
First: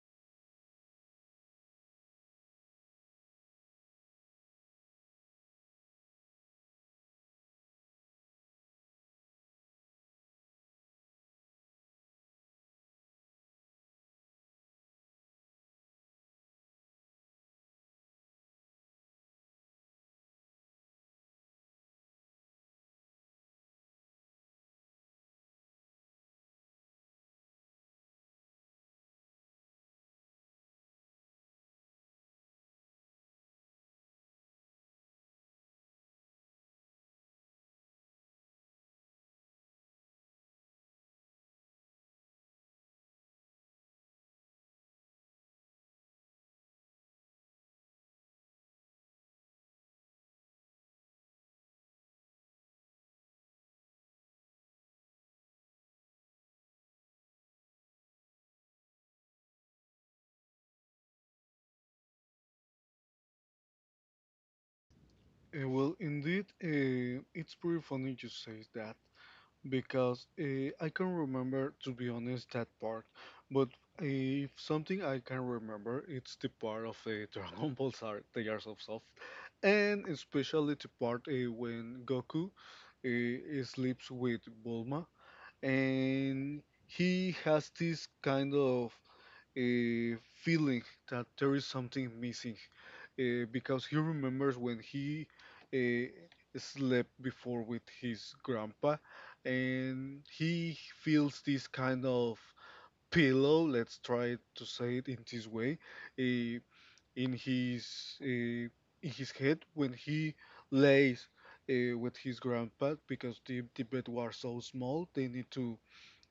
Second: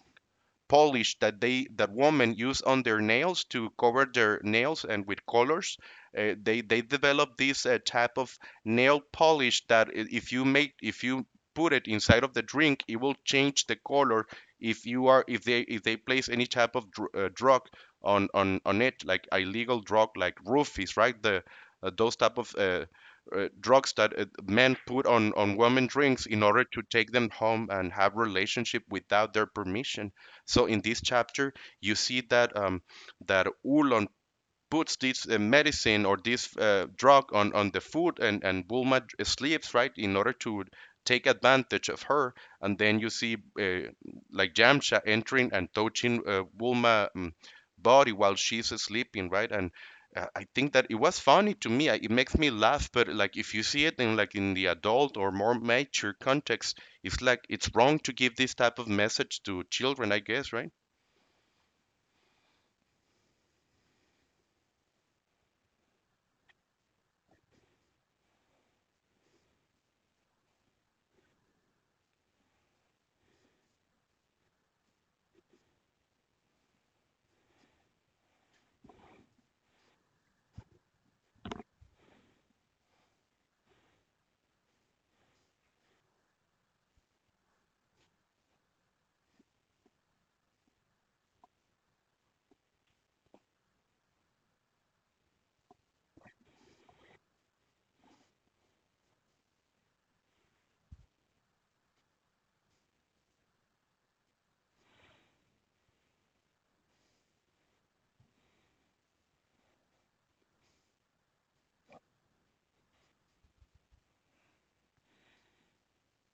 polish that they that women use on their nails to cover their nails and with colors. They develop this type of nail polish that if you make if you put it inside of the drink, it will change the color if you are if they place any type of drug on it like illegal drug like roofies, right? The those type of drugs that men put on women drinks in order to take them home and have relationship without their permission. So in this chapter, you see that that Oolong puts this medicine or this drug on the food, and Bulma sleeps right in order to take advantage of her. And then you see like Yamcha entering and touching Bulma body while she's sleeping, right? And I think that it was funny to me. It makes me laugh, but like if you see it in like in the adult or more mature context, it's like it's wrong to give this type of message to children, I guess, right?
well, indeed, it's pretty funny you say that, because I can remember, to be honest, that part. But if something I can remember, it's the part of the Dragon Ball The Years of Soft, and especially the part, when Goku sleeps with Bulma, and he has this kind of uh, feeling that there is something missing, because he remembers when he uh, slept before with his grandpa, and he feels this kind of pillow, let's try to say it in this way, uh, in his in his head when he lays, with his grandpa, because the bed was so small they need to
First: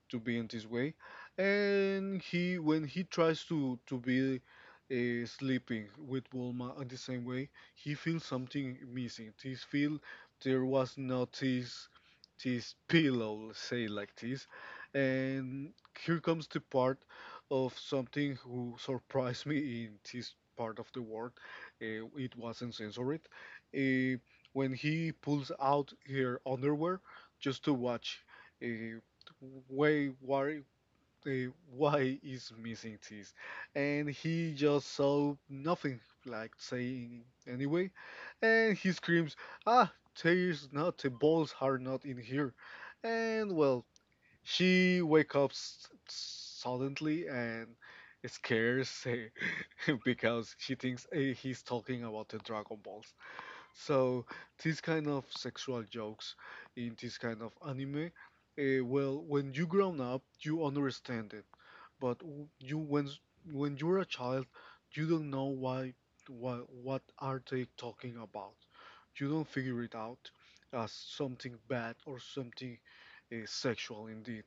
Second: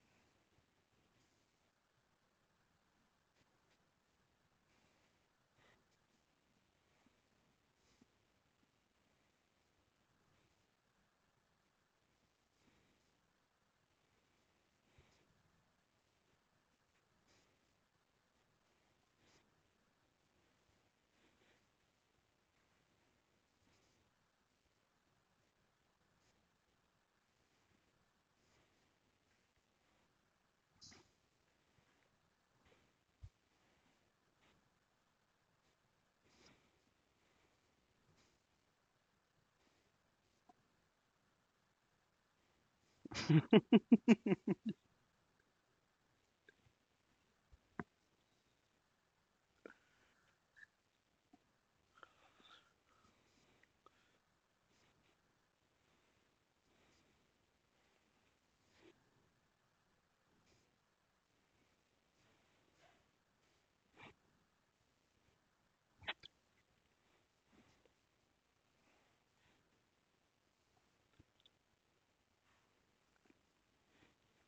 to be in this way, and he when he tries to be sleeping with Bulma in the same way, he feels something missing. He feel there was not this pillow, let's say like this. And here comes the part of something who surprised me in this part of the world. It wasn't censored, uh, when he pulls out her underwear just to watch. uh, Wait, why, why is missing this? And he just saw nothing, like saying anyway. And he screams, "Ah, there's not, the balls are not in here." And well, she wakes up suddenly and scares because she thinks he's talking about the Dragon Balls. So these kind of sexual jokes in this kind of anime, well, when you grown up, you understand it. But w- you when you're a child, you don't know why what are they talking about. You don't figure it out as something bad or something sexual indeed.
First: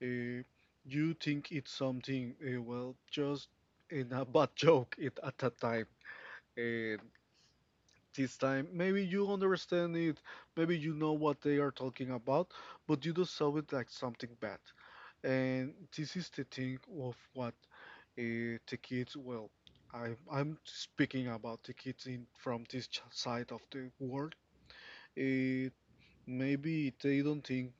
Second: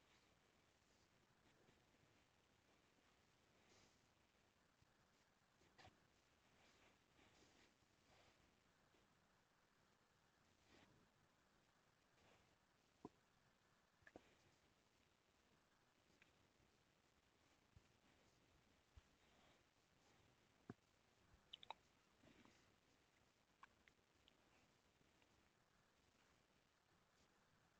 Uh, you think it's something well, just in a bad joke it, at that time this time. Maybe you understand it, maybe you know what they are talking about, but you do saw it like something bad. And this is the thing of what the kids, well, I'm speaking about the kids in from this side of the world. Uh, Maybe they don't think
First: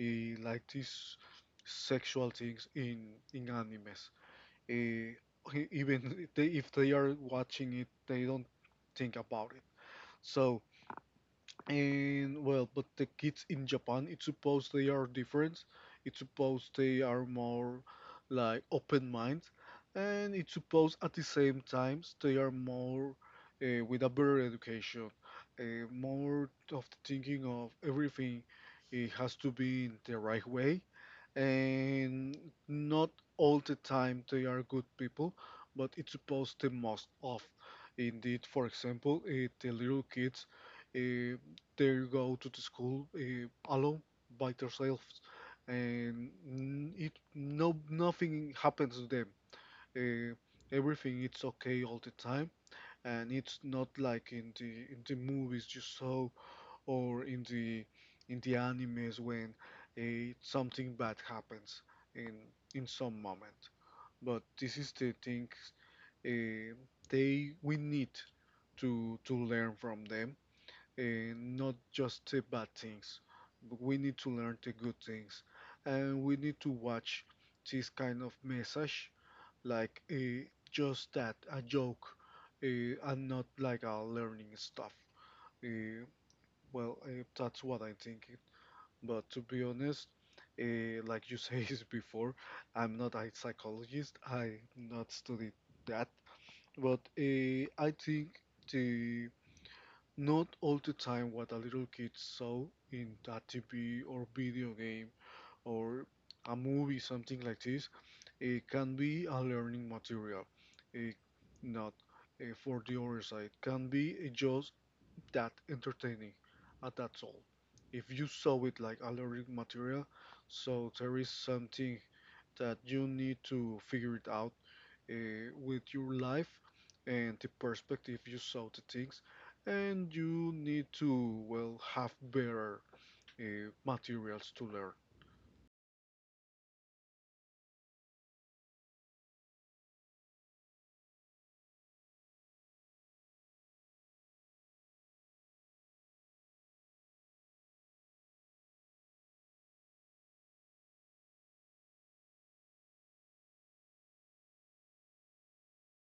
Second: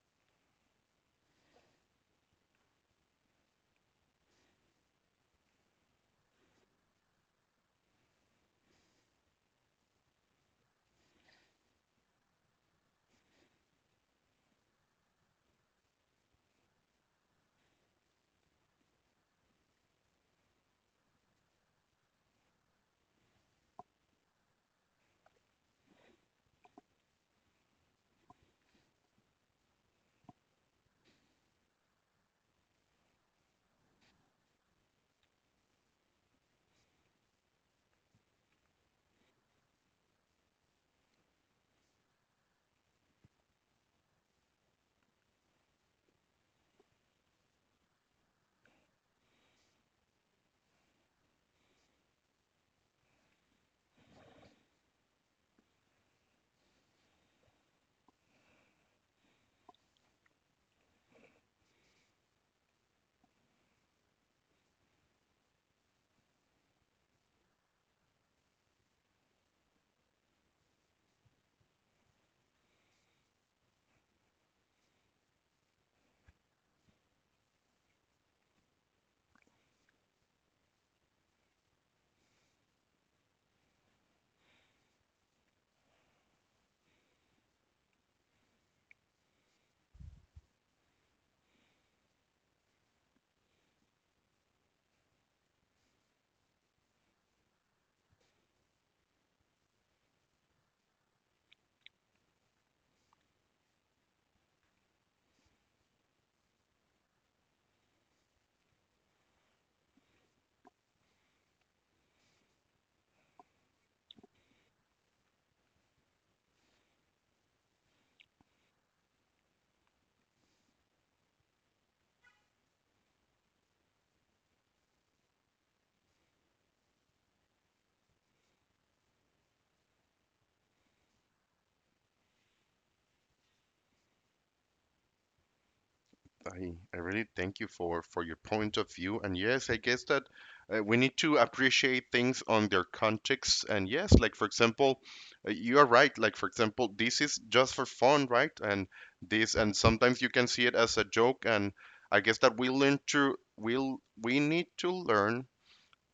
like these sexual things in animes. Uh, Even they, if they are watching it, they don't think about it. So, and well, but the kids in Japan, it's supposed they are different. It's supposed they are more like open mind, and it's supposed at the same times they are more with a better education, more of the thinking of everything. It has to be in the right way, and not all the time they are good people, but it's supposed the most of. Indeed, for example, the little kids. Uh, they go to the school alone by themselves, and n- it no nothing happens to them. Uh, Everything it's okay all the time, and it's not like in the movies you saw, or in the animes when something bad happens in in some moment. But this is the thing uh, they we need to learn from them, uh, not just the bad things. We need to learn the good things, and we need to watch this kind of message, like, just that a joke, uh, and not like a learning stuff. Uh, well, that's what I'm thinking. But, to be honest, like you said before, I'm not a psychologist. I not studied that, but I think the not all the time what a little kid saw in a TV or video game or a movie, something like this, it can be a learning material. It not, for the other side can be just that entertaining, and that's all. If you saw it like alluring material, so there is something that you need to figure it out uh, with your life and the perspective you saw the things, and you need to, well, have better materials to learn.
I really thank you for your point of view. And yes, I guess that we need to appreciate things on their context. And yes, like for example, you are right. Like for example, this is just for fun, right? And this and sometimes you can see it as a joke. And I guess that we learn to we'll we need to learn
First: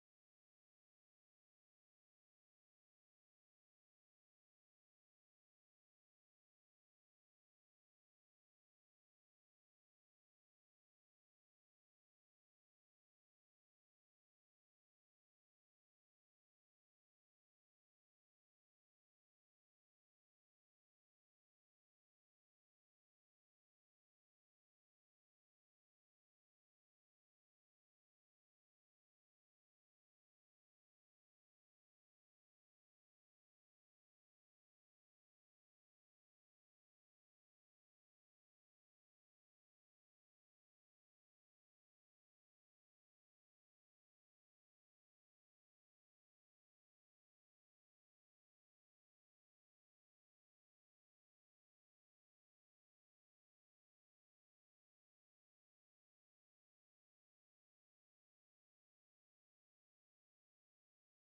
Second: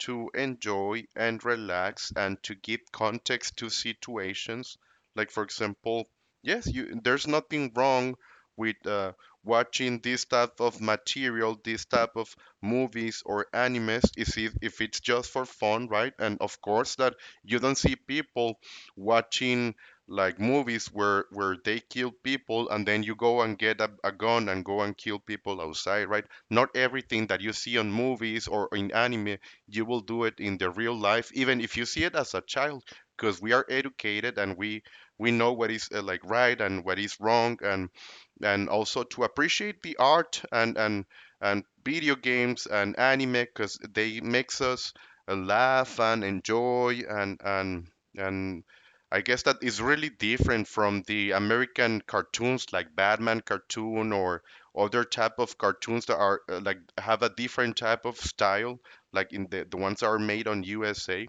to enjoy and relax and to give context to situations. Like for example, yes, you, there's nothing wrong with watching this type of material, this type of movies or animes, if it, if it's just for fun, right? And of course that you don't see people watching like movies where they kill people and then you go and get a gun and go and kill people outside, right? Not everything that you see on movies or in anime you will do it in the real life, even if you see it as a child, because we are educated and we know what is like right and what is wrong, and also to appreciate the art and video games and anime, because they makes us laugh and enjoy and and I guess that is really different from the American cartoons like Batman cartoon or other type of cartoons that are like have a different type of style like in the ones that are made on USA,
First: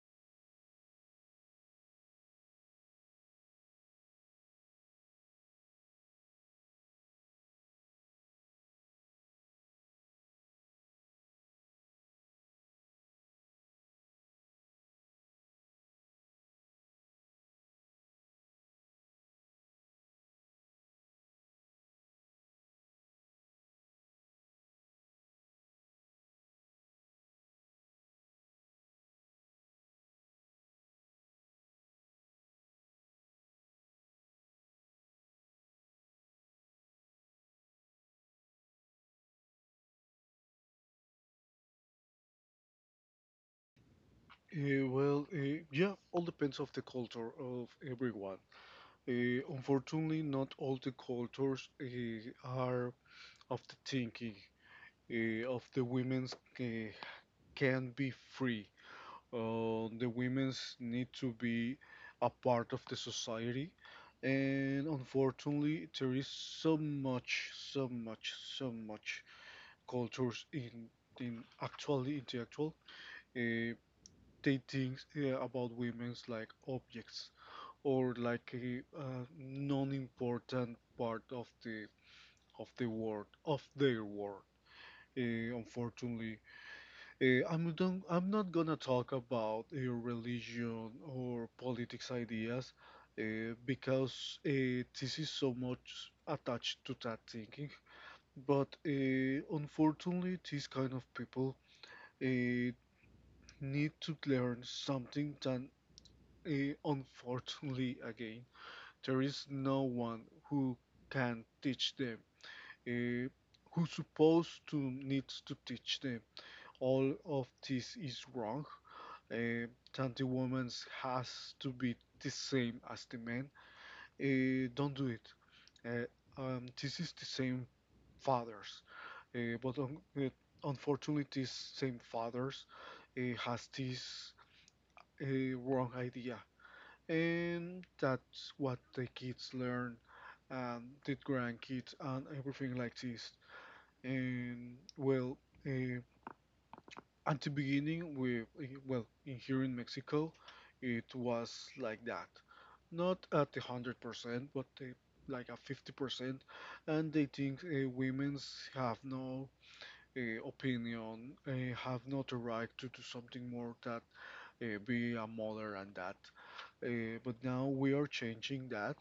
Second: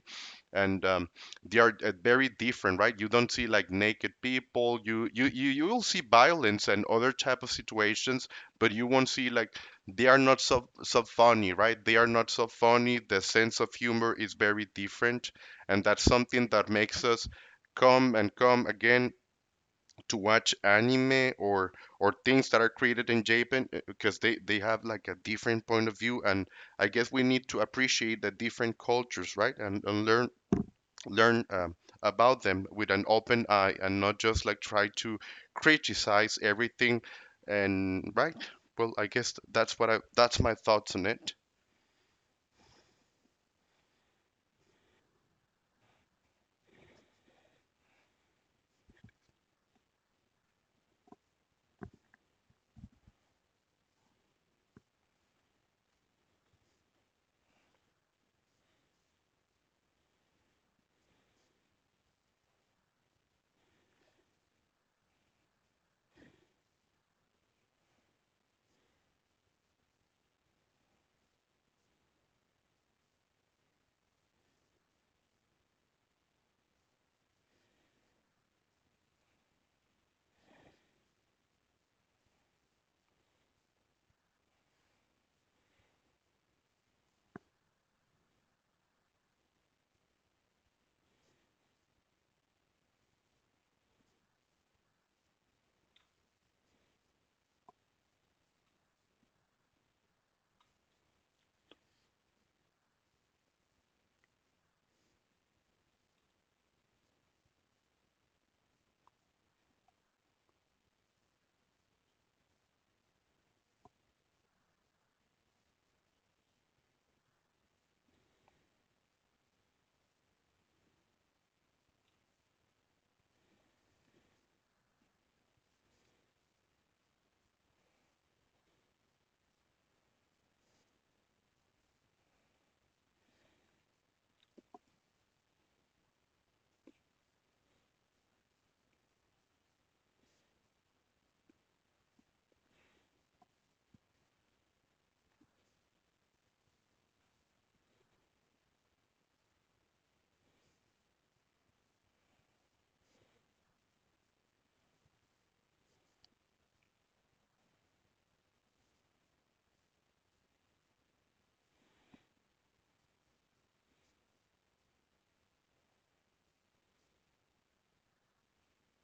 and they are very different, right? You don't see like naked people. You will see violence and other type of situations, but you won't see like they are not so so funny, right? They are not so funny. The sense of humor is very different, and that's something that makes us come and come again to watch anime or things that are created in Japan because they have like a different point of view. And I guess we need to appreciate the different cultures, right? And learn learn about them with an open eye and not just like try to criticize everything and right? Well, I guess that's what I that's my thoughts on it.
Well, yeah, all depends of the culture of everyone. Unfortunately, not all the cultures are of the thinking of the women's uh, can be free. The women's need to be a part of the society, and unfortunately, there is so much, so much, so much cultures in actually in the actual. Uh, they think about women's like objects, or like a, non-important part of the world of their world. Unfortunately, I'm not gonna talk about religion or politics ideas because this is so much attached to that thinking. But unfortunately, these kind of people uh, need to learn something that, unfortunately, again, there is no one who can teach them, uh, who supposed to needs to teach them all of this is wrong. Uh, that the woman has to be the same as the man. Don't do it. This is the same fathers, but unfortunately, these same fathers has this wrong idea, and that's what the kids learn, and the grandkids, and everything like this. And well, uh, at the beginning, we well, in here in Mexico, it was like that, not at 100%, but like a 50%, and they think women's have no opinion, have not the right to do something more that be a mother and that. But now we are changing that.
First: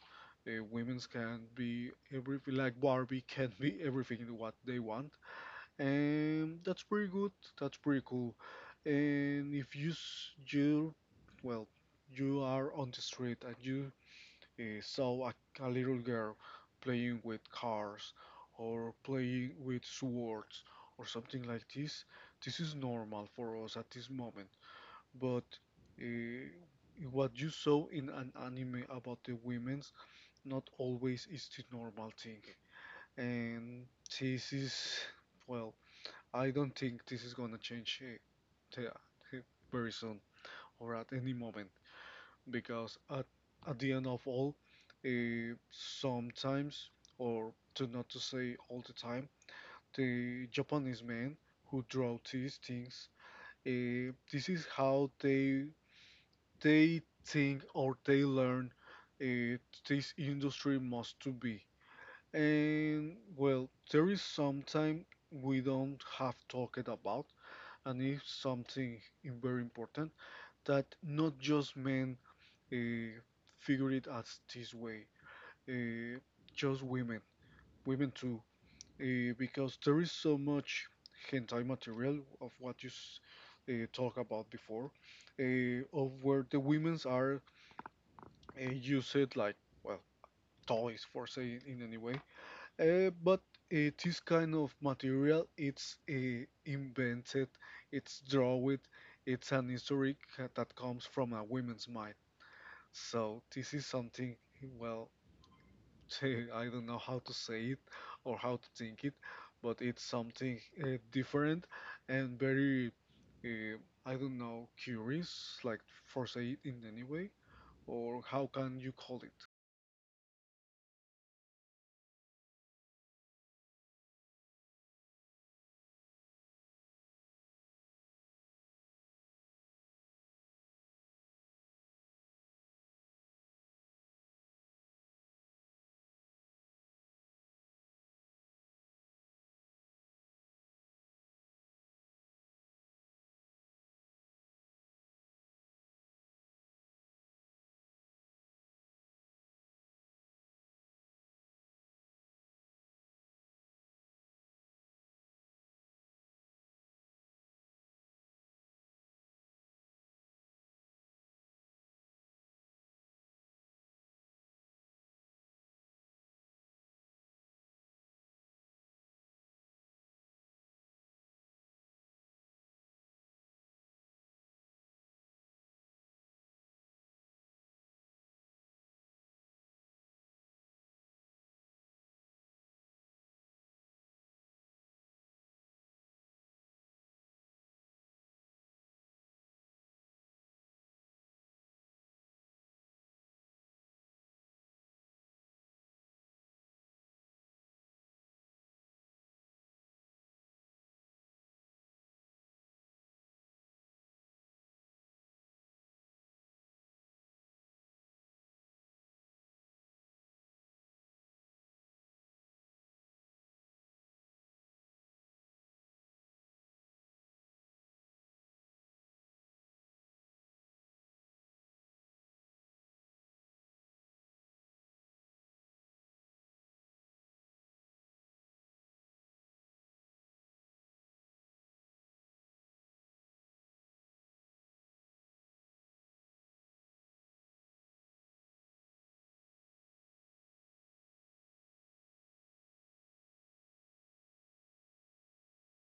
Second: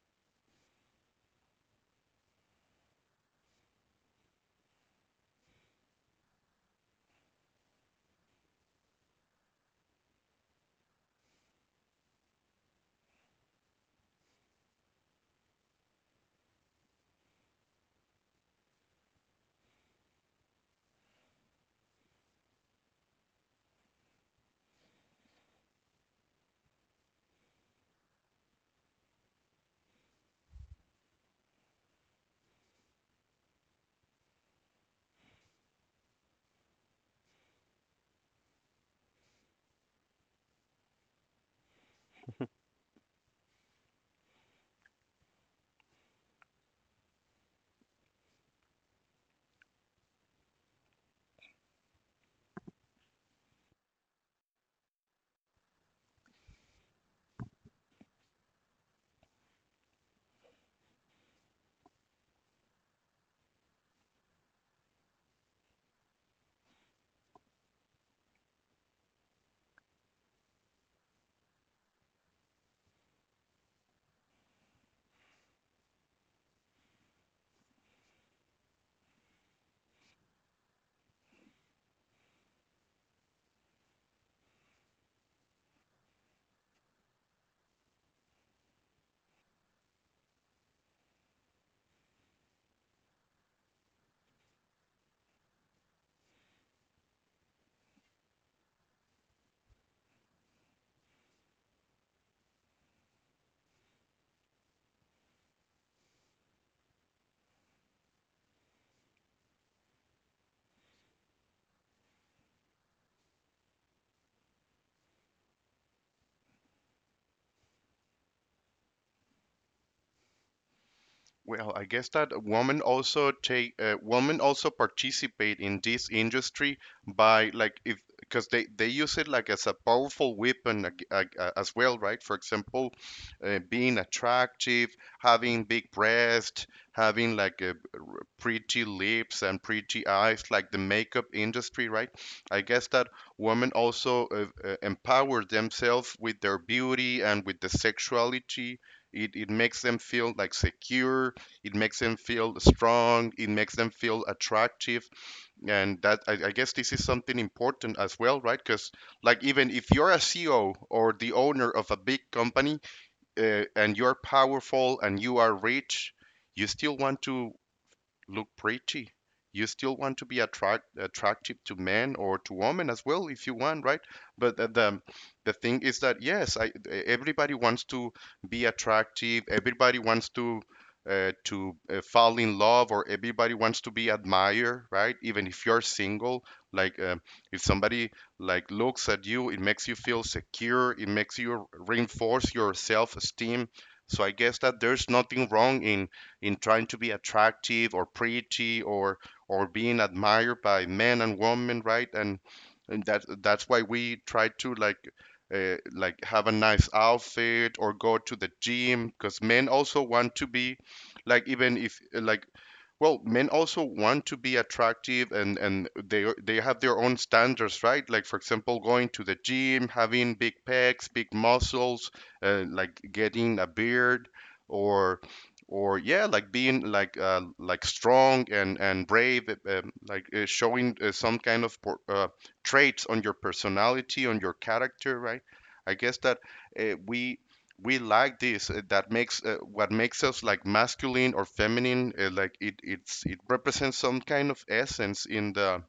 Women's can be everything, like Barbie can be everything what they want, and that's pretty good. That's pretty cool. And if you well, you are on the street and you saw a little girl playing with cars or playing with swords or something like this is normal for us at this moment. But uh, what you saw in an anime about the women's not always is the normal thing, and this is, well, I don't think this is gonna change te- eh, very soon or at any moment, because at the end of all, sometimes, or to not to say all the time, the Japanese men who draw these things, this is how they think or they learn uh, this industry must to be. And well, there is sometime we don't have talked about, and it's something very important, that not just men uh, figure it as this way, uh, just women, women too, because there is so much hentai material of what you talk about before, of where the women's are used like, well, toys for say in any way, but this kind of material, it's invented, it's drawn, it's an historic that comes from a woman's mind. So this is something, well, I don't know how to say it or how to think it, but it's something different and very, uh, I don't know, curious, like for say it in any way, or how can you call it?
Well, I guess that women also take women also participate in this industry by like if because they use it like as a powerful weapon as well, right? For example, being attractive, having big breasts, having like a pretty lips and pretty eyes, like the makeup industry, right? I guess that women also empower themselves with their beauty and with the sexuality, it makes them feel like secure, it makes them feel strong. It makes them feel attractive, and that I guess this is something important as well, right? Because like even if you're a CEO or the owner of a big company and you're powerful and you are rich, you still want to look pretty. You still want to be attract attractive to men or to women as well if you want, right? But the thing is that yes, I, everybody wants to be attractive. Everybody wants to fall in love, or everybody wants to be admired, right? Even if you're single, like if somebody like looks at you, it makes you feel secure. It makes you reinforce your self-esteem. So I guess that there's nothing wrong in trying to be attractive or pretty or being admired by men and women, right? And that that's why we try to like have a nice outfit or go to the gym because men also want to be like even if like well, men also want to be attractive and they have their own standards, right? Like for example, going to the gym, having big pecs, big muscles, like getting a beard or or yeah, like being like strong and brave, like showing some kind of traits on your personality, on your character, right? I guess that uh, we we like this that makes what makes us like masculine or feminine, like it represents some kind of essence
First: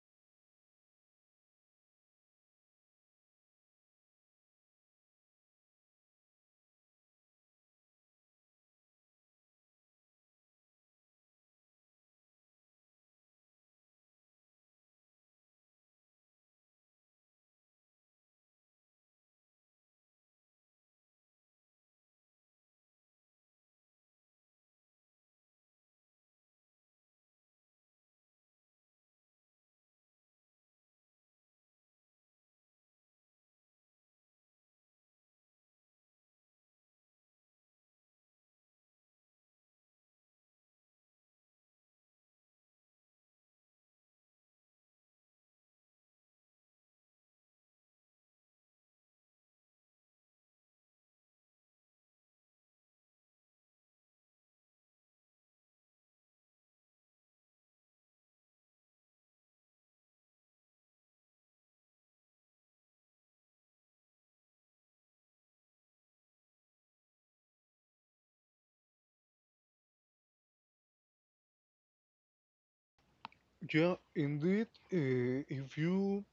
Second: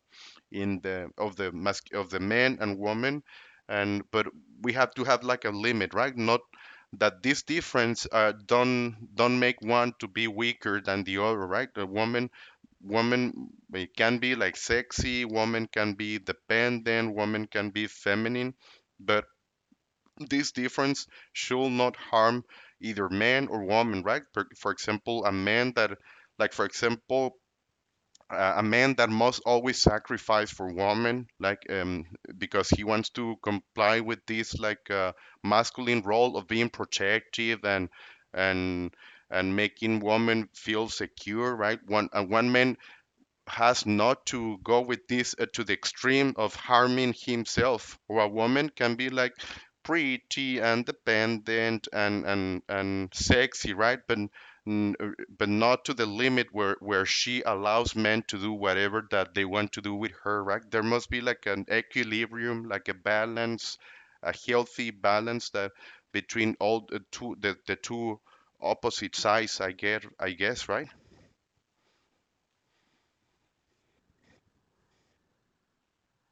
in the of the mas of the man and woman. And but we have to have like a limit, right? Not that this difference, don't make one to be weaker than the other, right? The woman can be like sexy, woman can be dependent, woman can be feminine, but this difference should not harm either man or woman, right? For example, like for example, a man that must always sacrifice for woman, like, because he wants to comply with this, like, masculine role of being protective and and and making woman feel secure, right? One man has not to go with this, to the extreme of harming himself. Or a woman can be like pretty and dependent and and sexy, right? But uh, but not to the limit where she allows men to do whatever that they want to do with her, right? There must be like an equilibrium, like a balance, a healthy balance that between all the two, the two opposite sides, I guess, right?
Yeah, indeed. If you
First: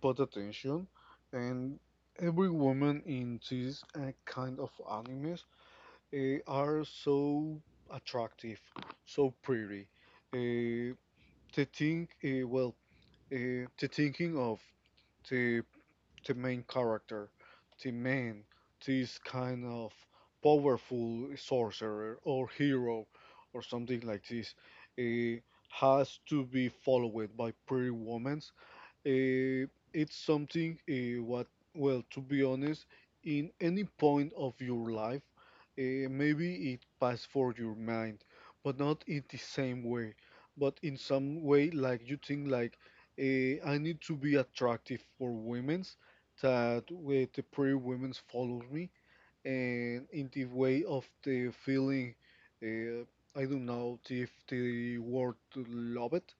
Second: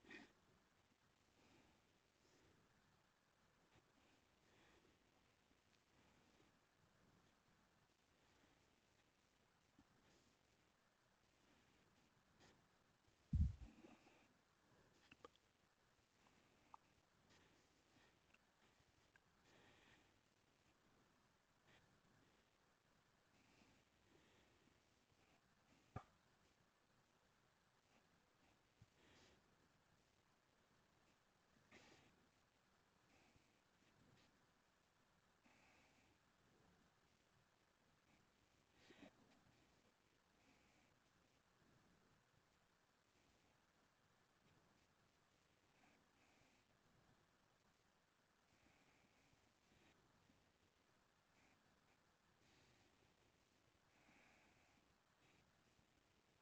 But attention, and every woman in these kind of animes are so attractive, so pretty. Uh, the think, uh, well, the thinking of the the main character, the man, this kind of powerful sorcerer or hero or something like this, uh, has to be followed by pretty women uh, it's something to be honest, in any point of your life, maybe it passed for your mind, but not in the same way. But in some way, like you think, like I need to be attractive for women's, that with the pretty women's follow me, and in the way of the feeling, uh, I don't know if the word to love it,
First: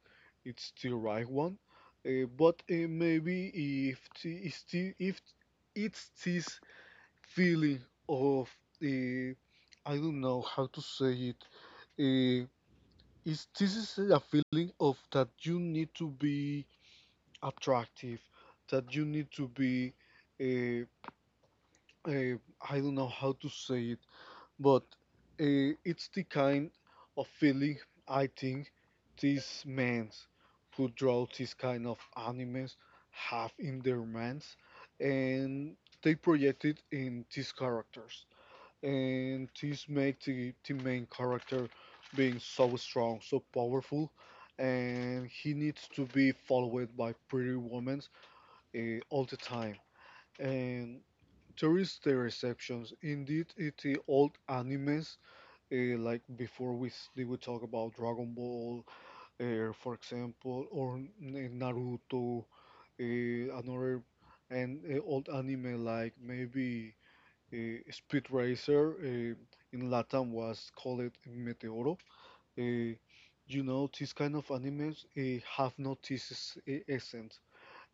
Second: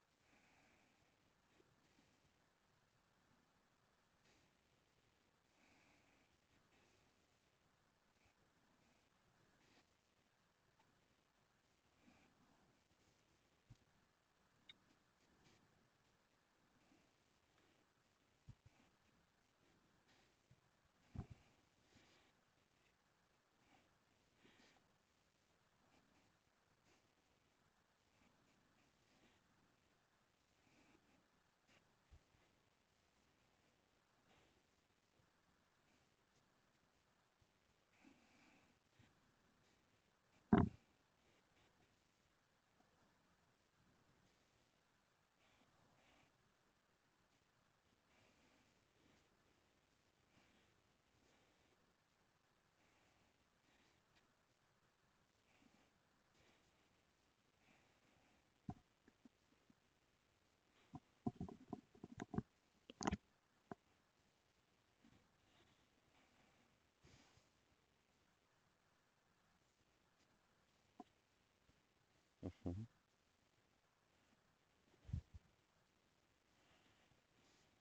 it's the right one, but maybe if the, is the- if it's this feeling of uh, I don't know how to say it. Uh, is this is a feeling of that you need to be attractive, that you need to be uh, uh, I don't know how to say it but it's the kind of feeling I think these men who draw this kind of animes have in their minds, and they project it in these characters, and this makes the main character being so strong, so powerful, and he needs to be followed by pretty women all the time, and there is the exceptions. Indeed, in the old animes, like they would talk about Dragon Ball, for example, or Naruto, another and old anime like maybe Speed Racer, in Latam was called Meteoro. Uh,
Mm-hmm.
you know, these kind of animes have no thesis essence,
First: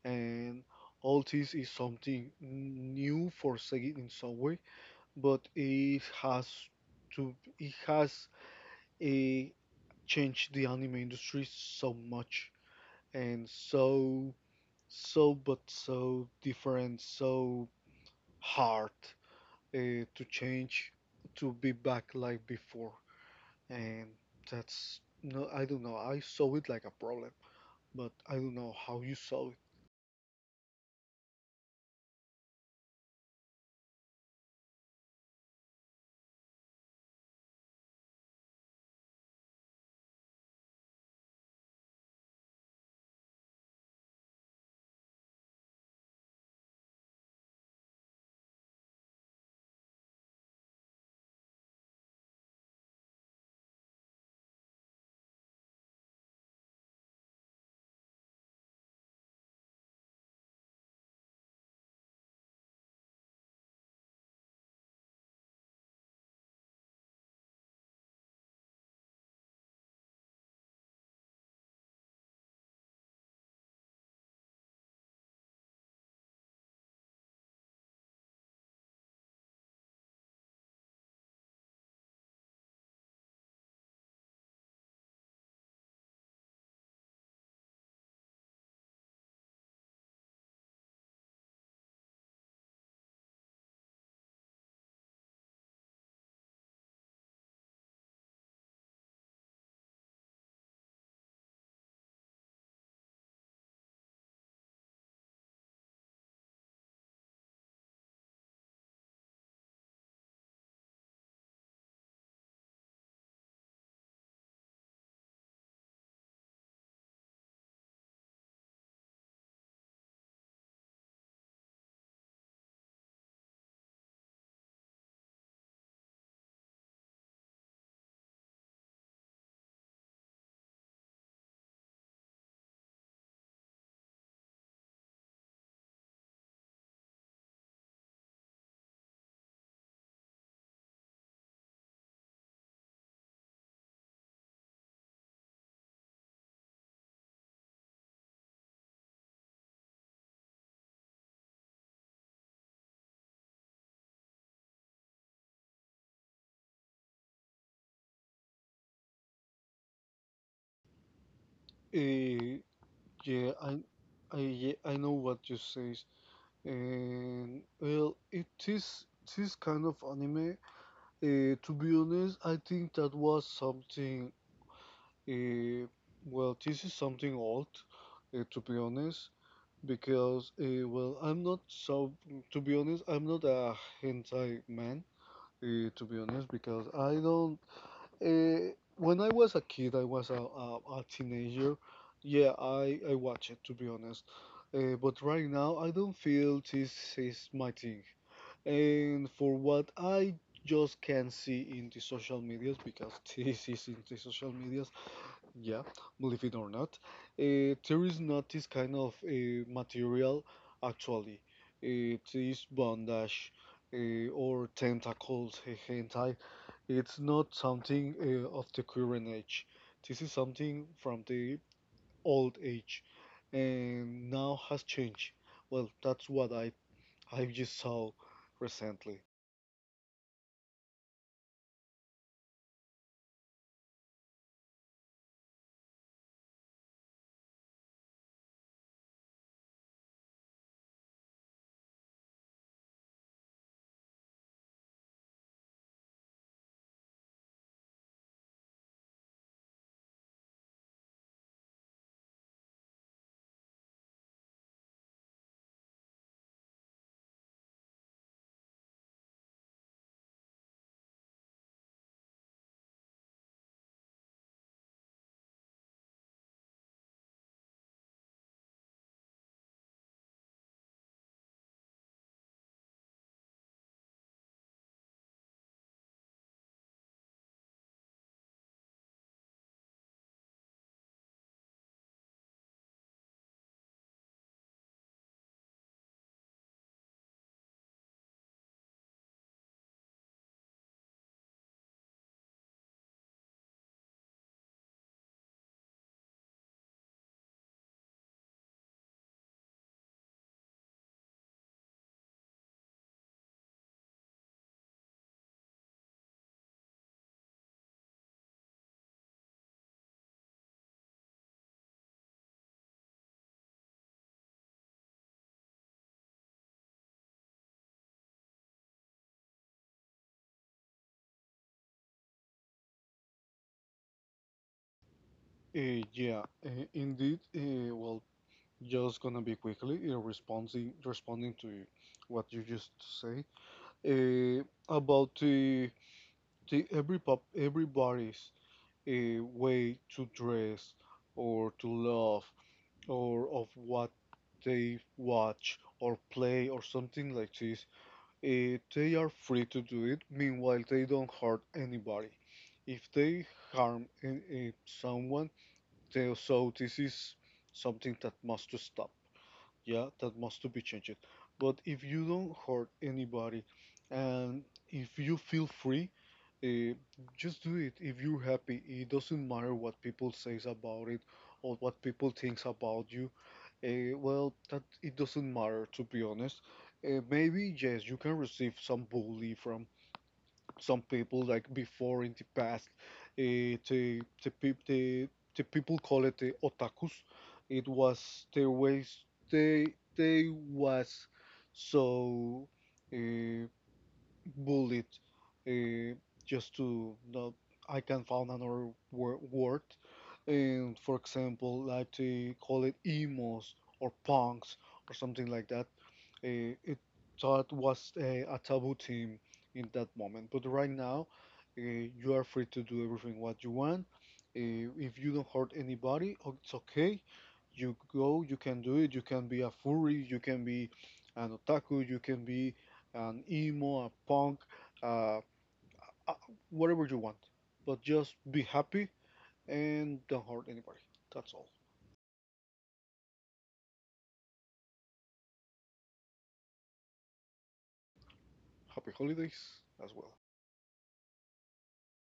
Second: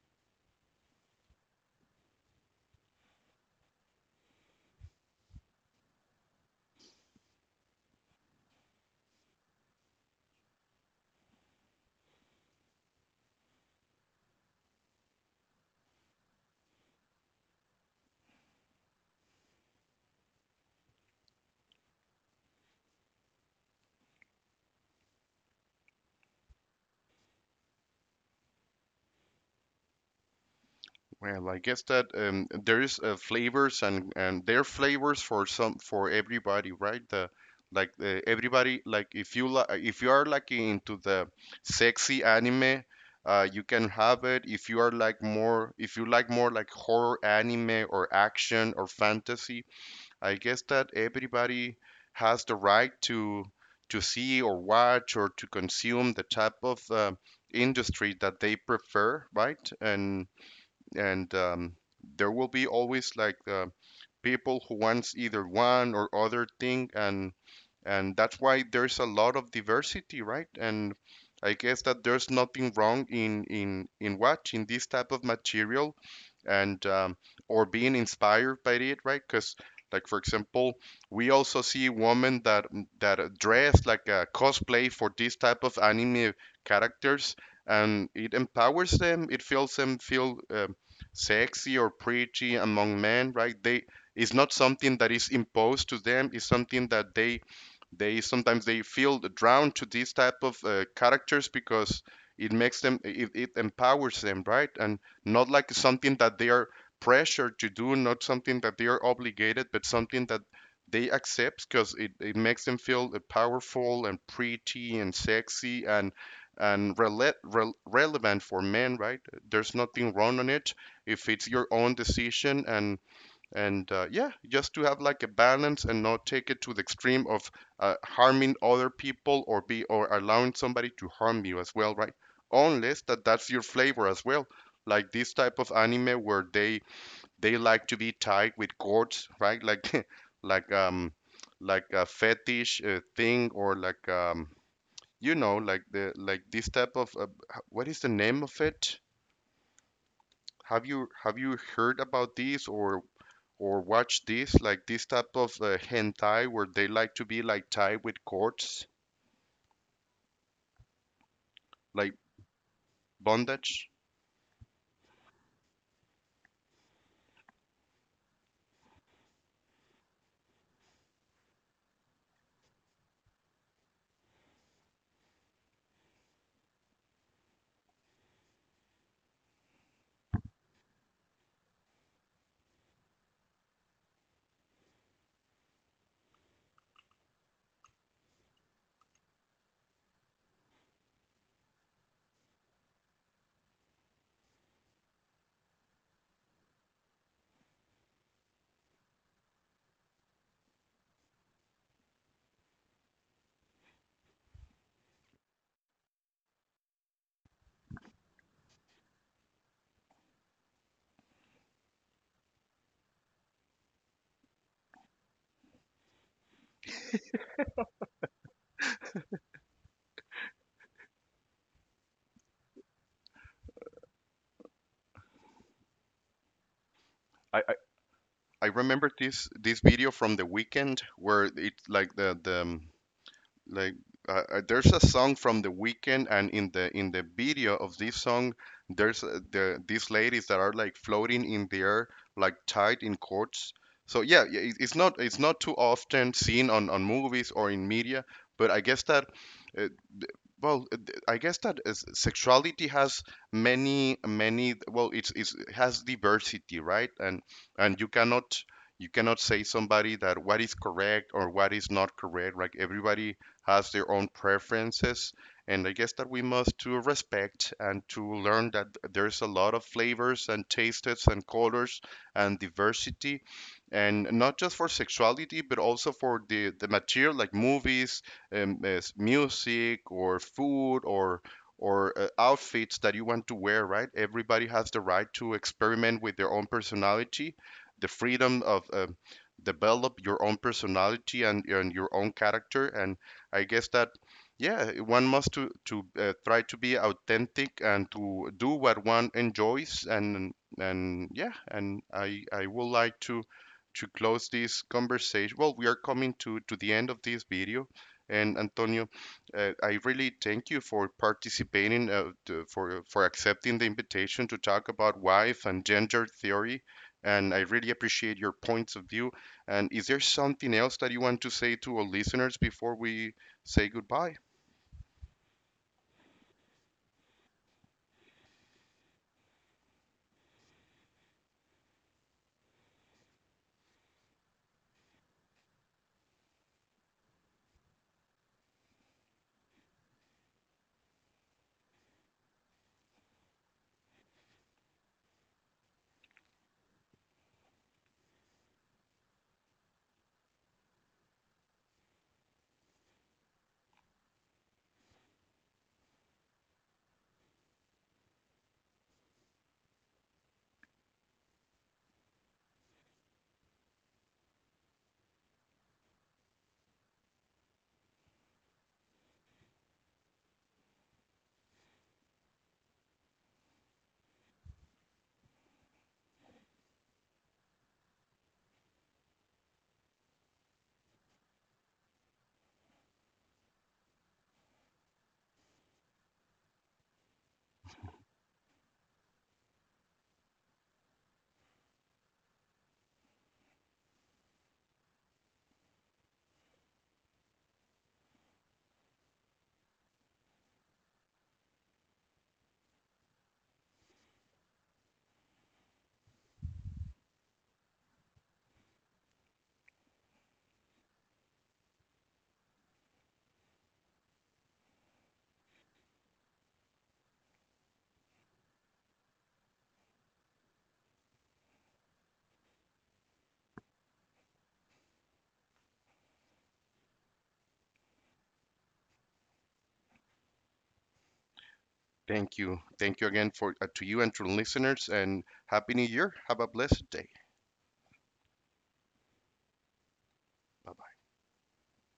and all this is something new for Sega in some way, but it has to it has it changed the anime industry so much and so different so hard to change, to be back like before, and that's no, I don't know, I saw it like a problem, but I don't know how you saw
Well, I guess that, there's, flavors, and there are flavors for some, for everybody, right? The, like, everybody like, if you are like into the sexy anime, you can have it. If you are like more, if you like more like horror anime or action or fantasy, I guess that everybody has the right to see or watch or to consume the type of industry that they prefer, right? And and um, there will be always, like, people who wants either one or other thing, and that's why there's a lot of diversity, right? And I guess that there's nothing wrong in in watching this type of material, and, or being inspired by it, right? Because, like, for example, we also see women that dress like a cosplay for this type of anime characters, and it empowers them, it feels them feel, sexy or pretty among men, right? They, it's not something that is imposed to them. It's something that they, sometimes they feel drawn to these type of characters, because it makes them, it empowers them, right? And not like something that they are pressured to do, not something that they are obligated, but something that they accept because it makes them feel powerful and pretty and sexy and relevant for men, right? There's nothing wrong on it if it's your own decision, and yeah, just to have like a balance and not take it to the extreme of harming other people, or be, or allowing somebody to harm you as well, right? Unless that that's your flavor as well, like this type of anime where they like to be tied with cords, right? Like like, like a fetish, thing, or like, you know, like the, like this type of what is the name of it? Have you heard about these, or watch this, like this type of hentai, where they like to be like tied with cords?
it.
Like
Yeah i
bondage.
I, yeah, I know what you say, and well, it is, it is kind of anime. To be honest, I think that was something. Uh, well, this is something old, to be honest, because well, I'm not so. To be honest, I'm not a hentai man. To be honest, because I don't. When I was a kid, I was a teenager. Yeah, I watch it to be honest, but right now I don't feel this is my thing. And for what I just can see in the social medias, because this is in the social medias, yeah, believe it or not, there is not this kind of material actually. It is bondage or tentacles, hentai. It's not something of the current age. This is something from the old age and now has changed. Well, that's what I
I, I
just saw
I remember
recently.
this, this video from the weekend, where it's like the, like there's a song from The Weeknd, and in the, in the video of this song, there's, these ladies that are like floating in the air, like tied in cords. So yeah, yeah, it, it's not, it's not too often seen on movies or in media, but I guess that. Uh, th- I guess that is, sexuality has many, many. Well, it's, it has diversity, right? And you cannot, you cannot say somebody that what is correct or what is not correct. Like, everybody has their own preferences. And I guess that we must to respect and to learn that there's a lot of flavors and tastes and colors and diversity, and not just for sexuality, but also for the material like movies, as music, or food, or outfits that you want to wear, right? Everybody has the right to experiment with their own personality, the freedom of, develop your own personality and, your own character. And I guess that, yeah, one must to try to be authentic and to do what one enjoys, and yeah. And I would like to close this conversation. Well, we are coming to the end of this video, and Antonio, I really thank you for participating, for accepting the invitation to talk about wife and gender theory, and I really appreciate your points of view. And is there something else that you want to say to our listeners before we say goodbye?
Yeah, indeed. Well, just gonna be quickly responding to what you just say uh, about the every pop everybody's way to dress or to love or of what they watch or play or something like this. They are free to do it. Meanwhile, they don't hurt anybody. If they harm someone, they, so this is something that must to stop. Yeah, that must to be changed. But if you don't hurt anybody, and if you feel free, uh, just do it. If you're happy, it doesn't matter what people says about it or what people thinks about you. Well, that it doesn't matter to be honest. Maybe yes, you can receive some bully from some people like before in the past, uh, the, the, peop the, the people call it the otakus, it was their ways, they they was so uh, bullied, uh, just to not, I can find another word, and for example like they call it emos or punks or something like that. It thought was a taboo team in that moment. But right now, you are free to do everything what you want. If you don't hurt anybody, oh, it's okay. You go, you can do it. You can be a furry, you can be an otaku, you can be an emo, a punk, uh, uh, whatever you want. But just be happy and don't hurt anybody. That's all.
Thank you. Thank you again for to you and to listeners, and happy new year. Have a blessed day.
Happy holidays as well.
Bye.